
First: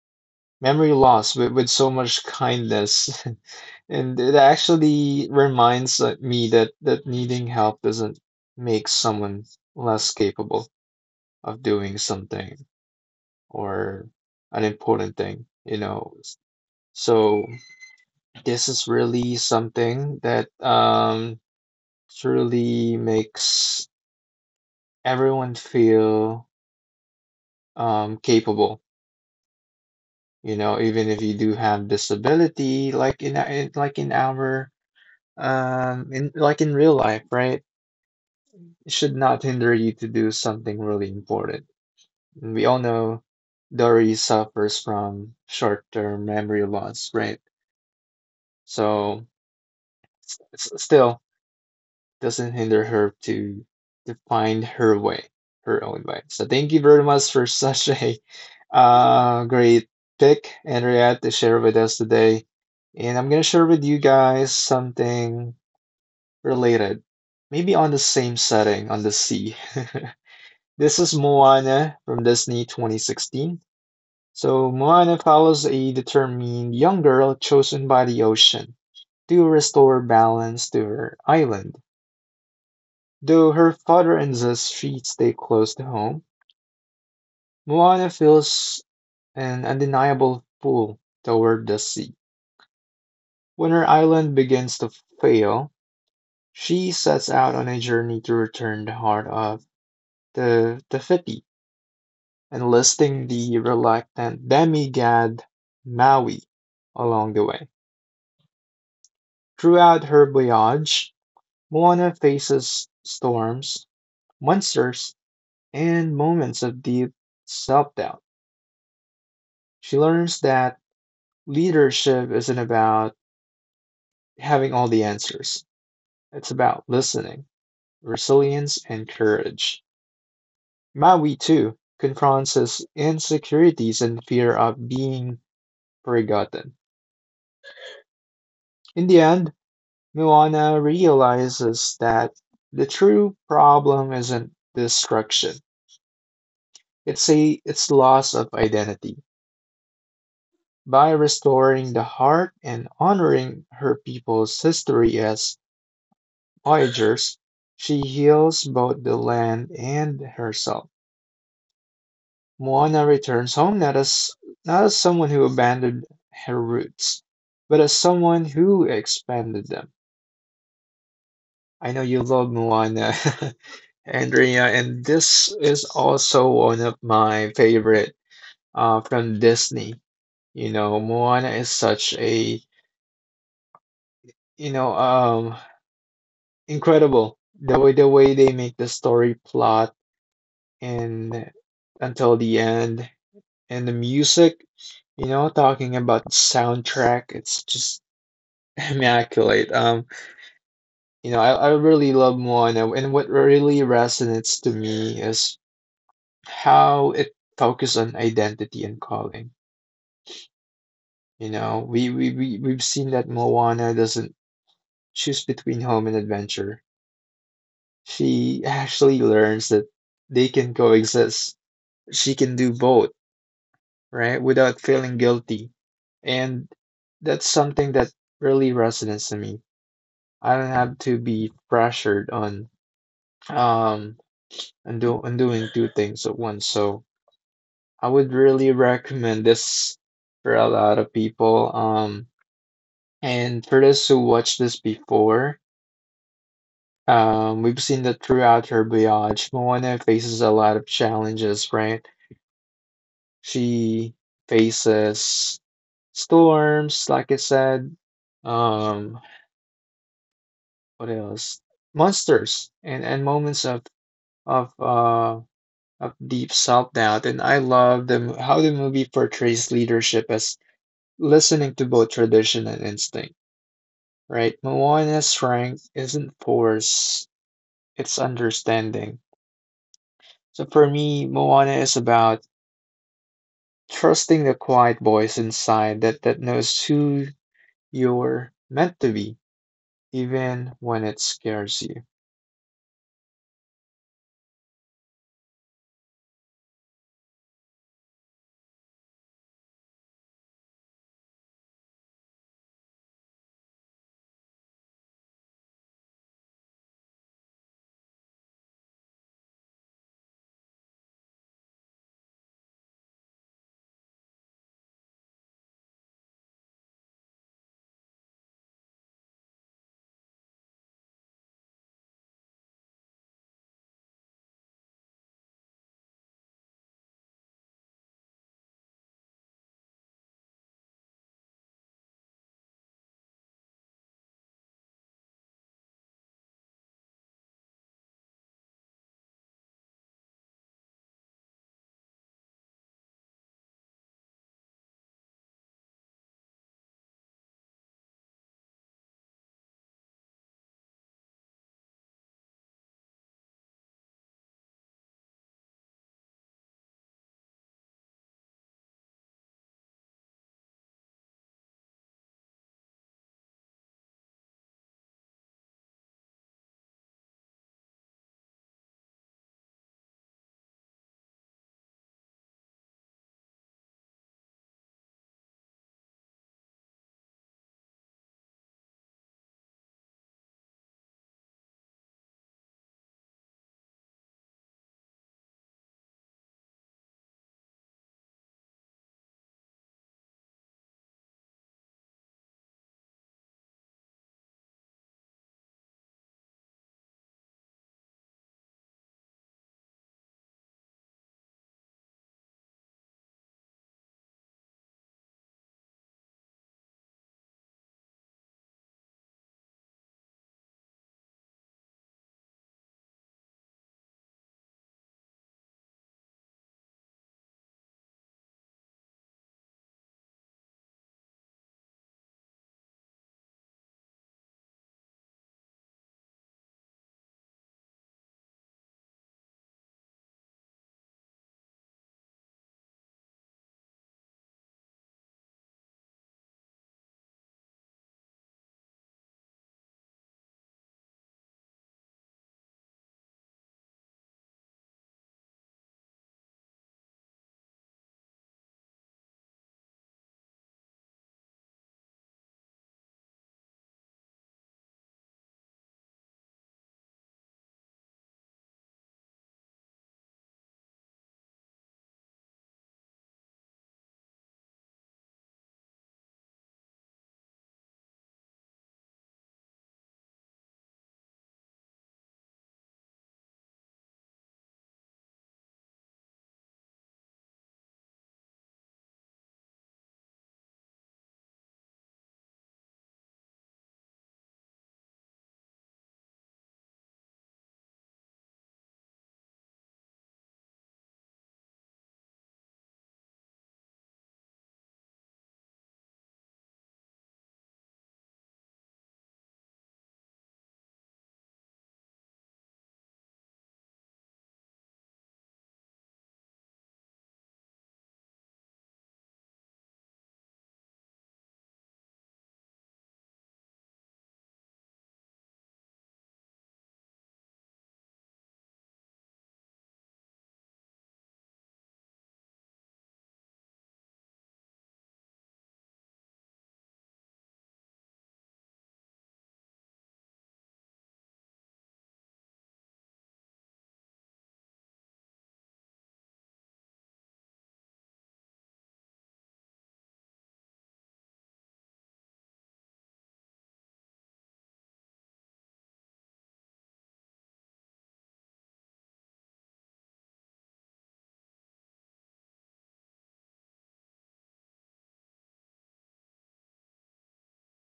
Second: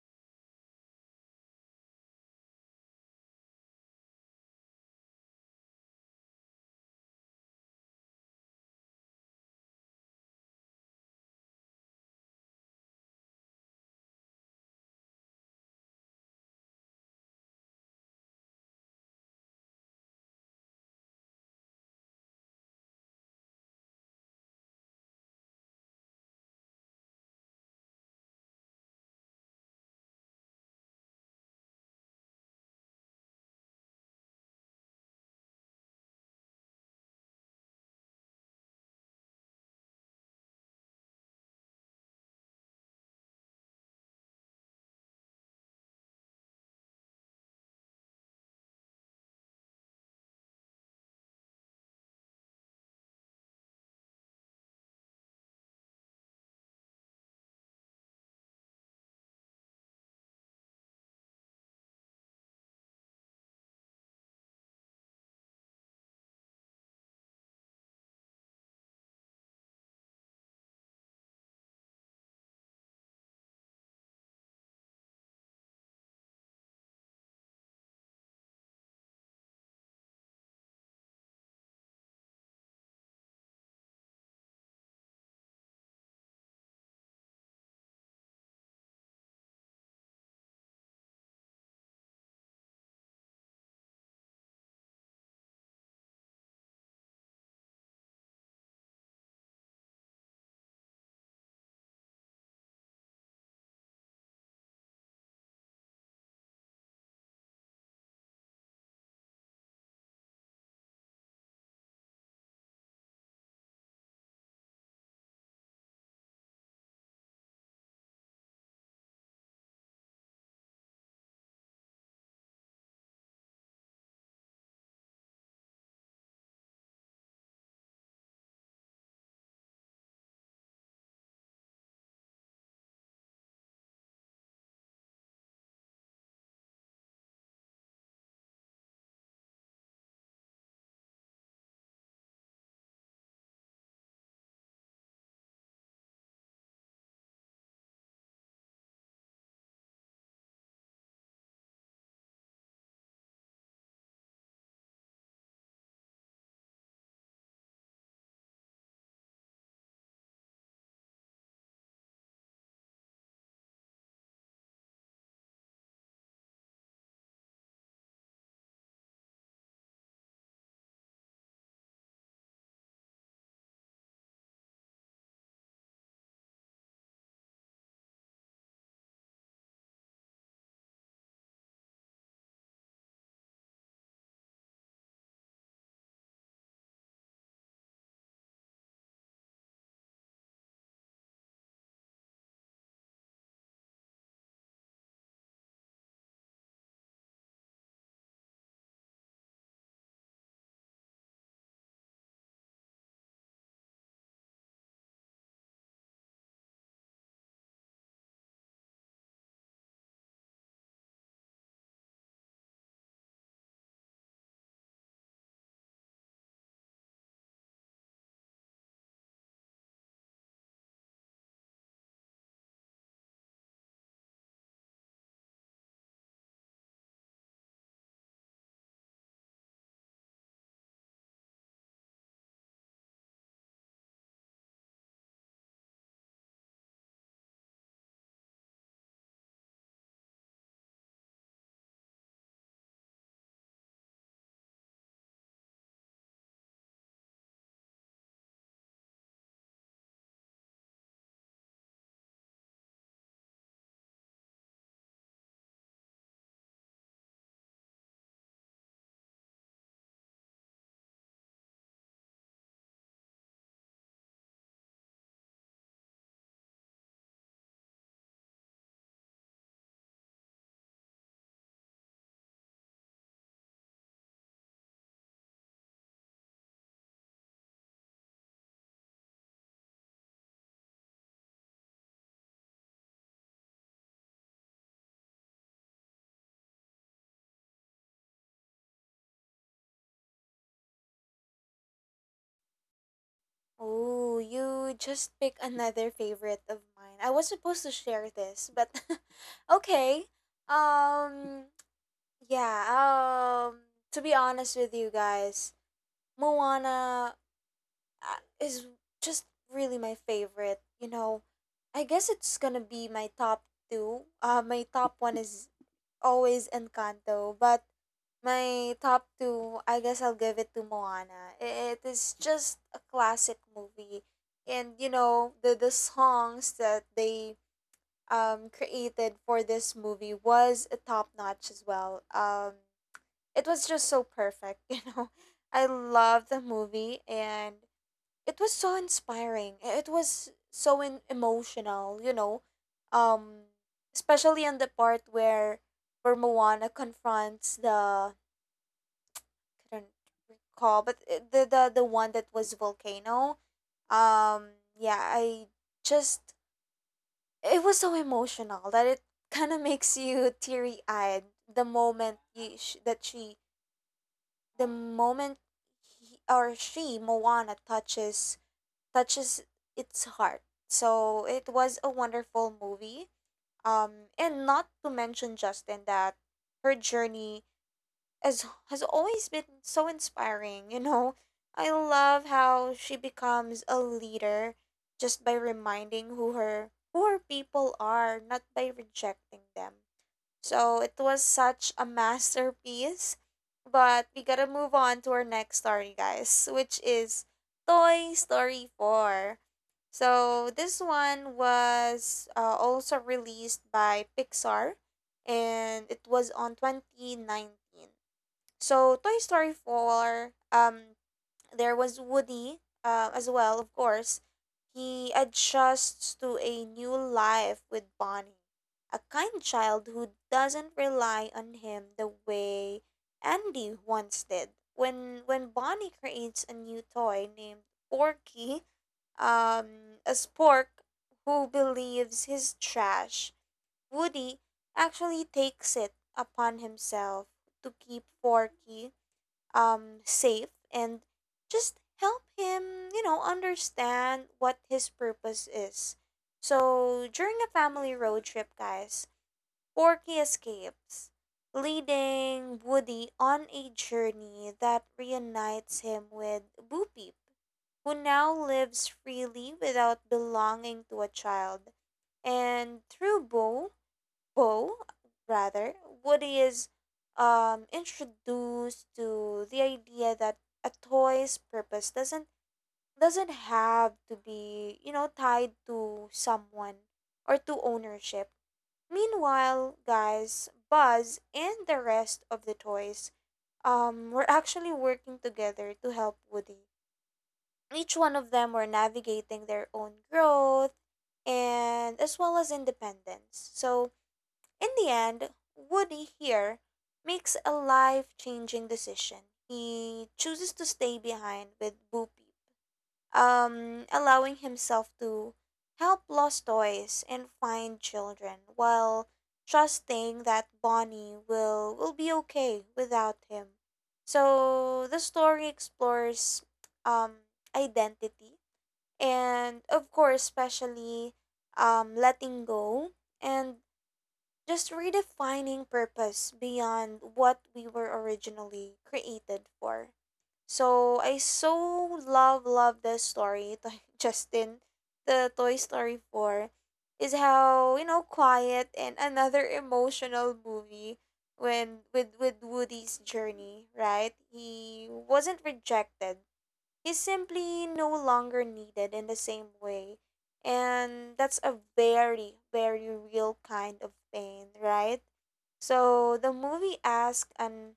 memory loss with so much kindness. And it actually reminds me that needing help doesn't make someone less capable of doing something or an important thing. So this is really something that truly makes everyone feel capable, you know, even if you do have disability, like in like in our in like in real life, right? It should not hinder you to do something really important. And we all know Dory suffers from short-term memory loss, right? So still doesn't hinder her to find her way, her own way. So thank you very much for such a great pick, Andrea, to share with us today. And I'm gonna share with you guys something related, maybe on the same setting on the sea. This is Moana from Disney 2016. So, Moana follows a determined young girl chosen by the ocean to restore balance to her island. Though her father insists she stay close to home, Moana feels an undeniable pull toward the sea. When her island begins to fail, she sets out on a journey to return the heart of the Tefiti, enlisting the reluctant demigod Maui along the way. Throughout her voyage, Moana faces storms, monsters, and moments of deep self doubt. She learns that leadership isn't about having all the answers; it's about listening, resilience, and courage. Maui, too, confronts his insecurities and fear of being forgotten. In the end, Muana realizes that the true problem isn't destruction, it's loss of identity. By restoring the heart and honoring her people's history as voyagers, she heals both the land and herself. Moana returns home not as someone who abandoned her roots, but as someone who expanded them. I know you love Moana, Andrea, and this is also one of my favorite from Disney. You know, Moana is such a, you know, um, incredible the way they make the story plot and until the end and the music, you know, talking about soundtrack, it's just immaculate. You know, I really love Moana, and what really resonates to me is how it focuses on identity and calling. You know, we've seen that Moana doesn't choose between home and adventure. She actually learns that they can coexist. She can do both, right? Without feeling guilty. And that's something that really resonates to me. I don't have to be pressured on um and do on doing two things at once. So I would really recommend this for a lot of people. And for those who watched this before, we've seen that throughout her voyage, Moana faces a lot of challenges, right? She faces storms, like I said, um, what else? Monsters and moments of uh of deep self-doubt. And I love how the movie portrays leadership as listening to both tradition and instinct, right? Moana's strength isn't force. It's understanding. So for me, Moana is about trusting the quiet voice inside that knows who you're meant to be, even when it scares you.
Oh, you just pick another favorite of mine. I was supposed to share this, but okay. Um yeah, um to be honest with you guys, Moana, uh, is just really my favorite. You know, I guess it's going to be my top 2. My top 1 is always Encanto, but my top two, I guess I'll give it to Moana. I- It is just a classic movie, and, you know, the songs that they created for this movie was a top notch as well. It was just so perfect, you know. I love the movie, and it was so inspiring. It was so emotional, you know. Um Especially in the part where Moana confronts the, I don't recall, but the the one that was volcano. Yeah, I just, it was so emotional that it kind of makes you teary-eyed the moment you, sh- that she the moment he, or she, Moana, touches, touches its heart. So it was a wonderful movie. And not to mention, Justin, that her journey has always been so inspiring. You know, I love how she becomes a leader just by reminding who her people are, not by rejecting them. So it was such a masterpiece. But we gotta move on to our next story, guys, which is Toy Story 4. So this one was also released by Pixar and it was on 2019. So Toy Story 4, there was Woody, as well, of course. He adjusts to a new life with Bonnie, a kind child who doesn't rely on him the way Andy once did. When Bonnie creates a new toy named Porky, a spork who believes he's trash, Woody actually takes it upon himself to keep Porky safe and just help him, you know, understand what his purpose is. So, during a family road trip, guys, Porky escapes, leading Woody on a journey that reunites him with Bo Peep, who now lives freely without belonging to a child. And through Bo, Poe, rather, Woody is, introduced to the idea that a toy's purpose doesn't have to be, you know, tied to someone or to ownership. Meanwhile, guys, Buzz and the rest of the toys, were actually working together to help Woody. Each one of them were navigating their own growth and as well as independence. So in the end, Woody here makes a life changing decision. He chooses to stay behind with Bo Peep, allowing himself to help lost toys and find children while trusting that Bonnie will be okay without him. So the story explores, um, identity and, of course, especially, letting go, and just redefining purpose beyond what we were originally created for. So I so love this story. Justin, the Toy Story 4 is how, you know, quiet and another emotional movie when with Woody's journey, right? He wasn't rejected, is simply no longer needed in the same way. And that's a very, very real kind of pain, right? So the movie asks an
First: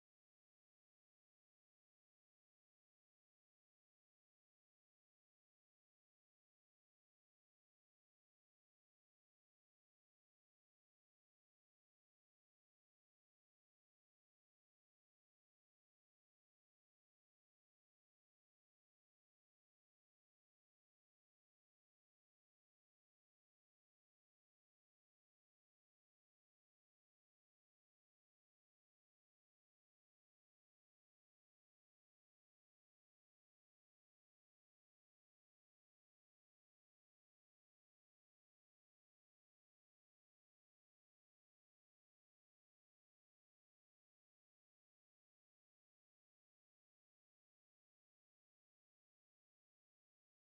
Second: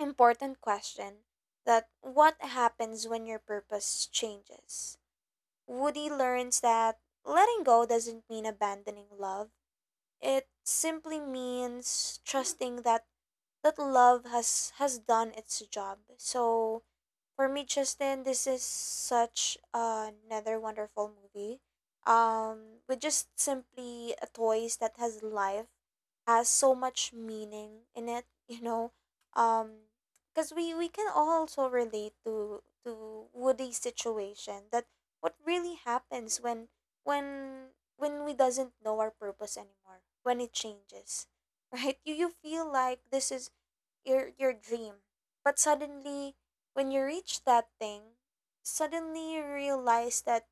important question, that what happens when your purpose changes? Woody learns that letting go doesn't mean abandoning love. It simply means trusting that love has done its job. So for me, Justin, this is such another wonderful movie. With just simply a toys that has life, has so much meaning in it, you know. Um, because we can also relate to Woody's situation, that what really happens when we doesn't know our purpose anymore, when it changes, right? You feel like this is your dream. But suddenly when you reach that thing, suddenly you realize that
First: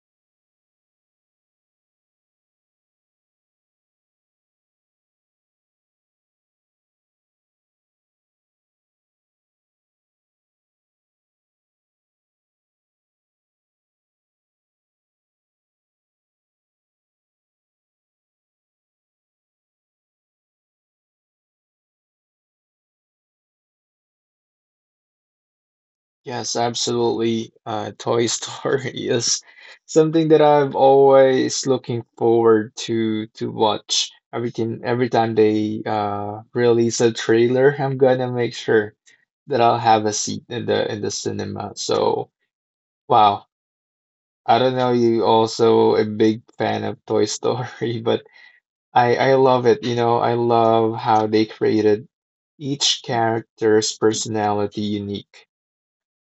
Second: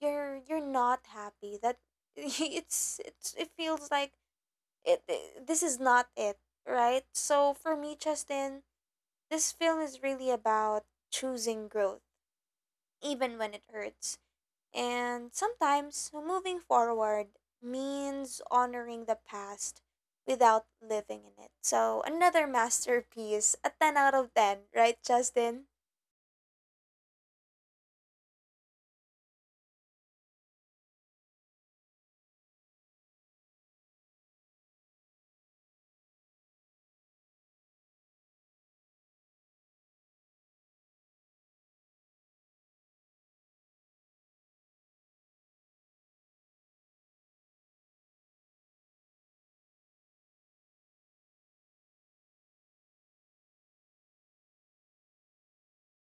you're not happy. That it's it feels like it this is not it, right? So for me, Justin, this film is really about choosing growth even when it hurts. And sometimes moving forward means honoring the past without living in it. So, another masterpiece, a 10 out of 10, right, Justin?
Yes, absolutely. Toy Story is something that I've always looking forward to watch. Everything every time they release a trailer, I'm gonna make sure that I'll have a seat in the cinema. So wow, I don't know you also a big fan of Toy Story, but I love it. You know, I love how they created each character's personality unique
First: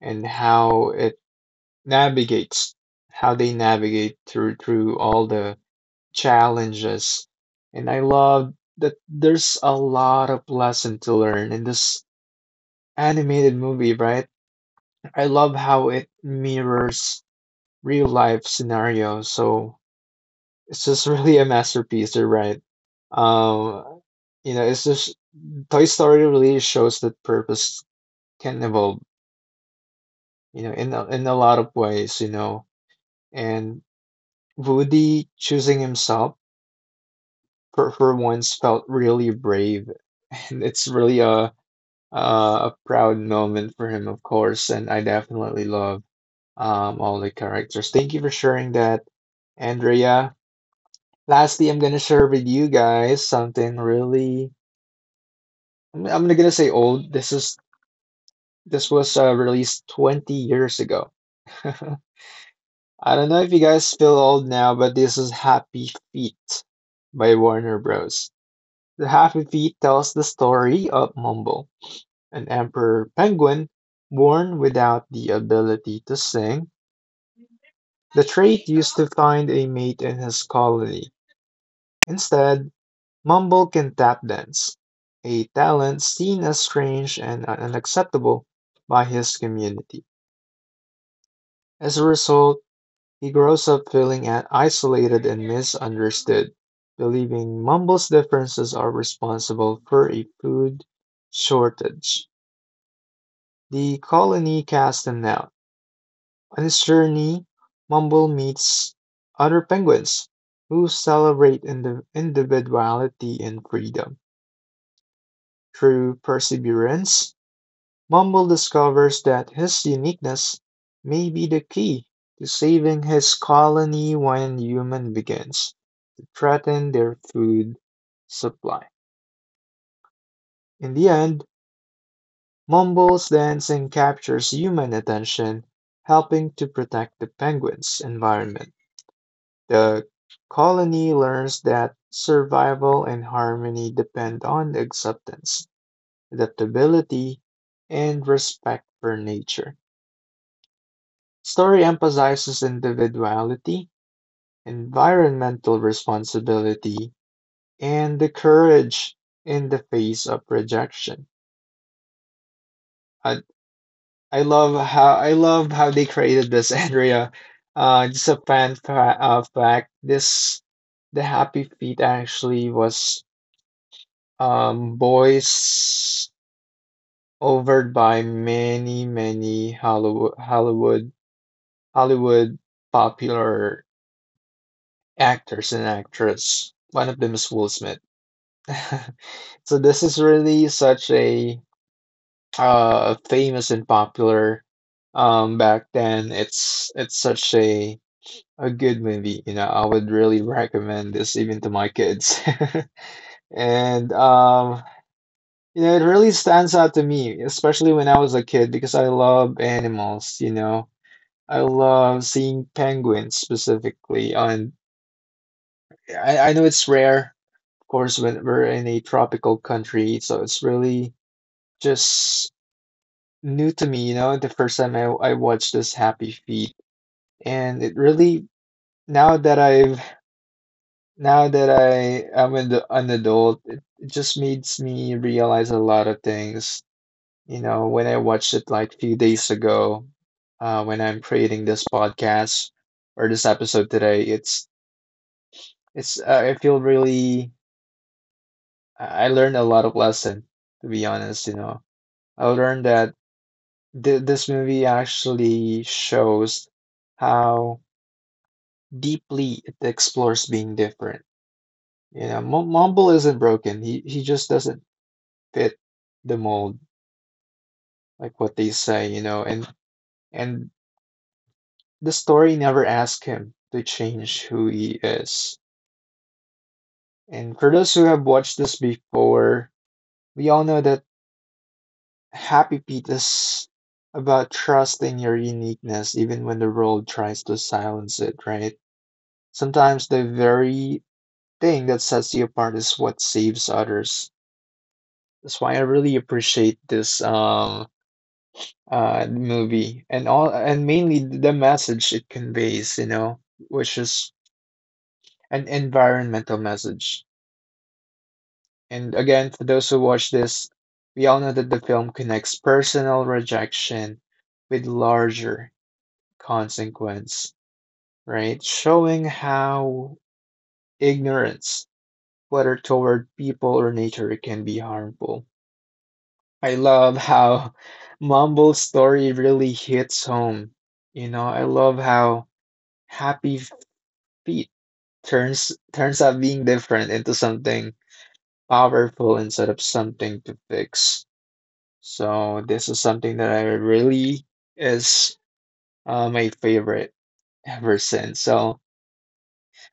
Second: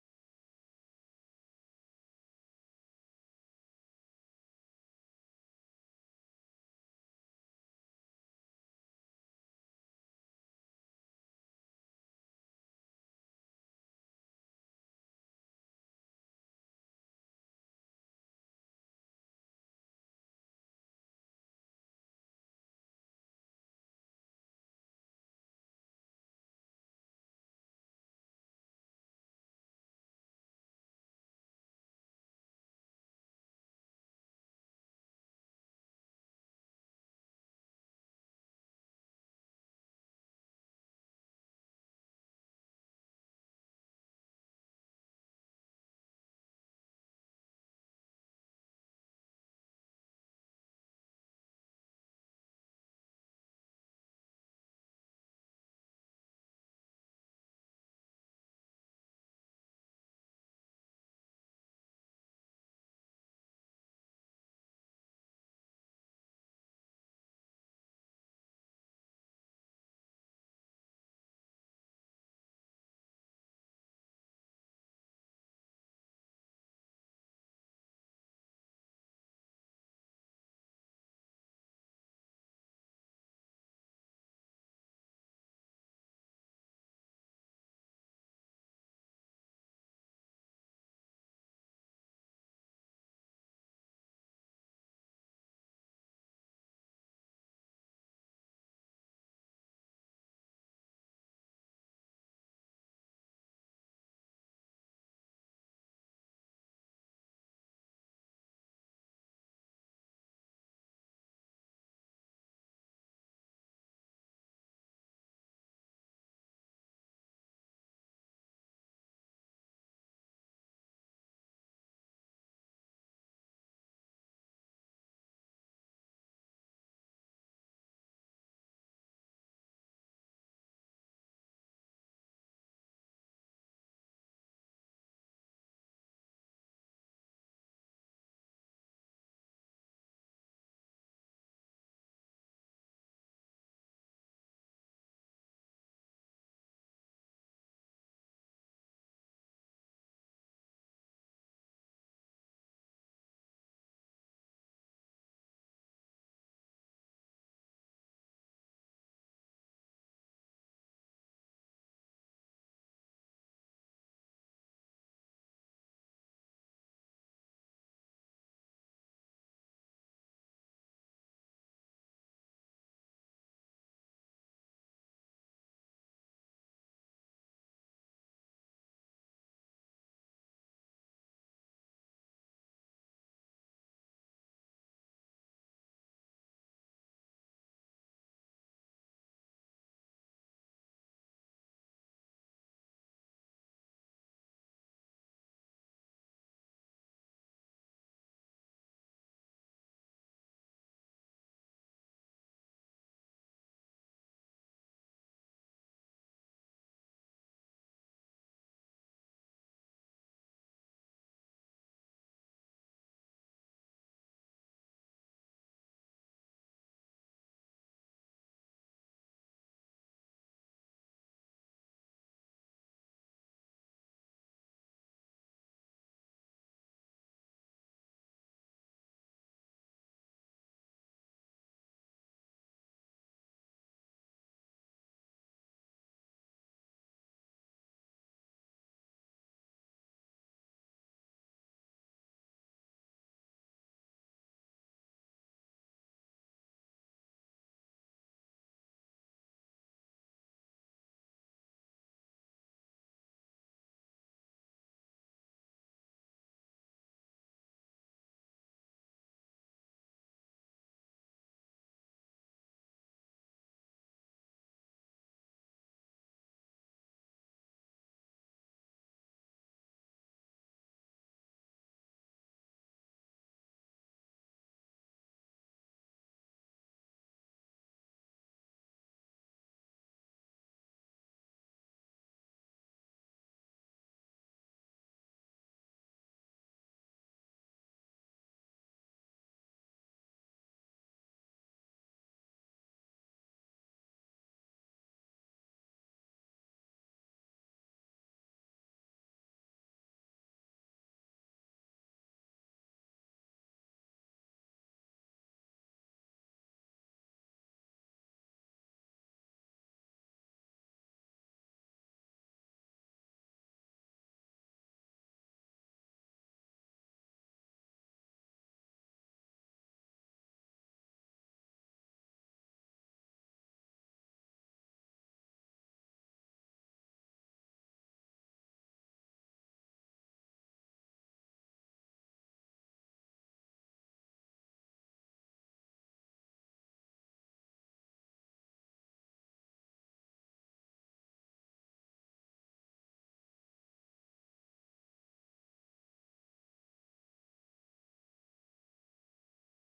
and how it navigates, how they navigate through all the challenges. And I love that there's a lot of lesson to learn in this animated movie, right? I love how it mirrors real life scenarios. So it's just really a masterpiece. You're right. Um, you know, it's just Toy Story really shows that purpose can evolve. You know, in a lot of ways. You know, and Woody choosing himself for once felt really brave, and it's really a proud moment for him, of course. And I definitely love all the characters. Thank you for sharing that, Andrea. Lastly, I'm gonna share with you guys something really I'm gonna say old. This is this was released 20 years ago. I don't know if you guys feel old now, but this is Happy Feet by Warner Bros. The Happy Feet tells the story of Mumble, an emperor penguin born without the ability to sing, the trait used to find a mate in his colony. Instead, Mumble can tap dance, a talent seen as strange and unacceptable by his community. As a result, he grows up feeling isolated and misunderstood, believing Mumble's differences are responsible for a food shortage. The colony casts him out. On his journey, Mumble meets other penguins who celebrate individuality and freedom through perseverance. Mumble discovers that his uniqueness may be the key to saving his colony when human begins to threaten their food supply. In the end, Mumble's dancing captures human attention, helping to protect the penguins' environment. The colony learns that survival and harmony depend on acceptance, adaptability, and respect for nature. Story emphasizes individuality, environmental responsibility, and the courage in the face of rejection. I, I love how they created this, Andrea. Just a fact. This the Happy Feet actually was voice over by many Hollywood popular actors and actress. One of them is Will Smith. So this is really such a famous and popular back then. It's such a good movie, you know. I would really recommend this even to my kids. And you know, it really stands out to me, especially when I was a kid, because I love animals, you know. I love seeing penguins specifically on I know it's rare, course, when we're in a tropical country, so it's really just new to me, you know, the first time I watched this Happy Feet. And it really, now that I've, now that I am an adult, it just makes me realize a lot of things. You know, when I watched it like a few days ago, when I'm creating this podcast or this episode today, I feel really, I learned a lot of lesson, to be honest, you know. I learned that this movie actually shows how deeply it explores being different. You know, M Mumble isn't broken. He just doesn't fit the mold, like what they say, you know, and the story never asks him to change who he is. And for those who have watched this before, we all know that Happy Pete is about trusting your uniqueness, even when the world tries to silence it, right? Sometimes the very thing that sets you apart is what saves others. That's why I really appreciate this movie and all and mainly the message it conveys, you know, which is an environmental message. And again, for those who watch this, we all know that the film connects personal rejection with larger consequence, right? Showing how ignorance, whether toward people or nature, can be harmful. I love how Mumble's story really hits home. You know, I love how Happy Feet turns out being different into something powerful instead of something to fix. So this is something that I really is my favorite ever since. So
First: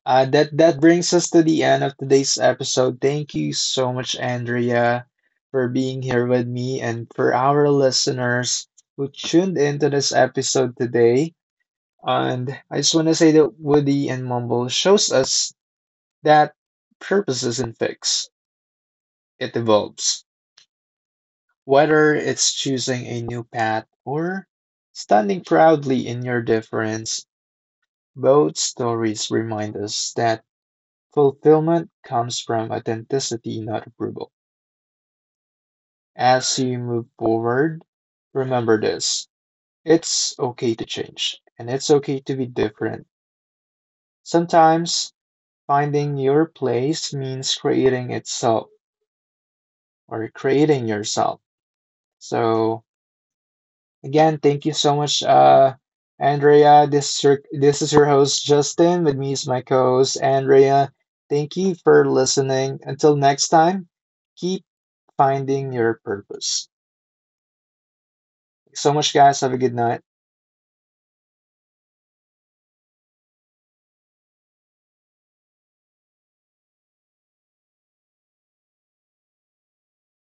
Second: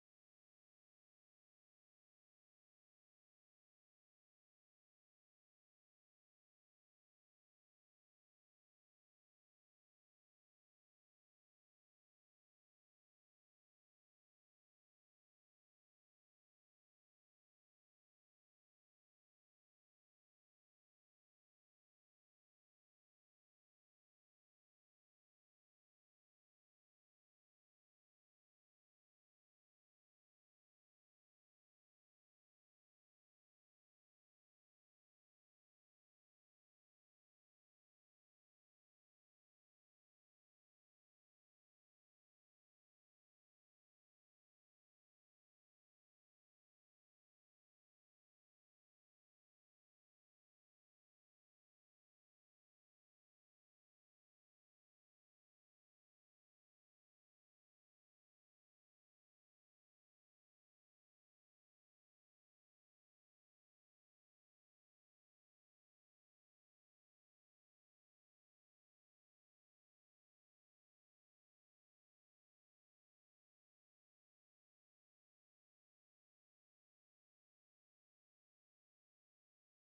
uh, that brings us to the end of today's episode. Thank you so much, Andrea, for being here with me and for our listeners who tuned into this episode today. And I just want to say that Woody and Mumble shows us that purpose isn't fixed; it evolves. Whether it's choosing a new path or standing proudly in your difference, both stories remind us that fulfillment comes from authenticity, not approval. As you move forward, remember this: it's okay to change and it's okay to be different. Sometimes finding your place means creating itself or creating yourself. So, again, thank you so much, Andrea. This is, this is your host, Justin. With me is my co host, Andrea. Thank you for listening. Until next time, keep finding your purpose. So much, guys. Have a good night.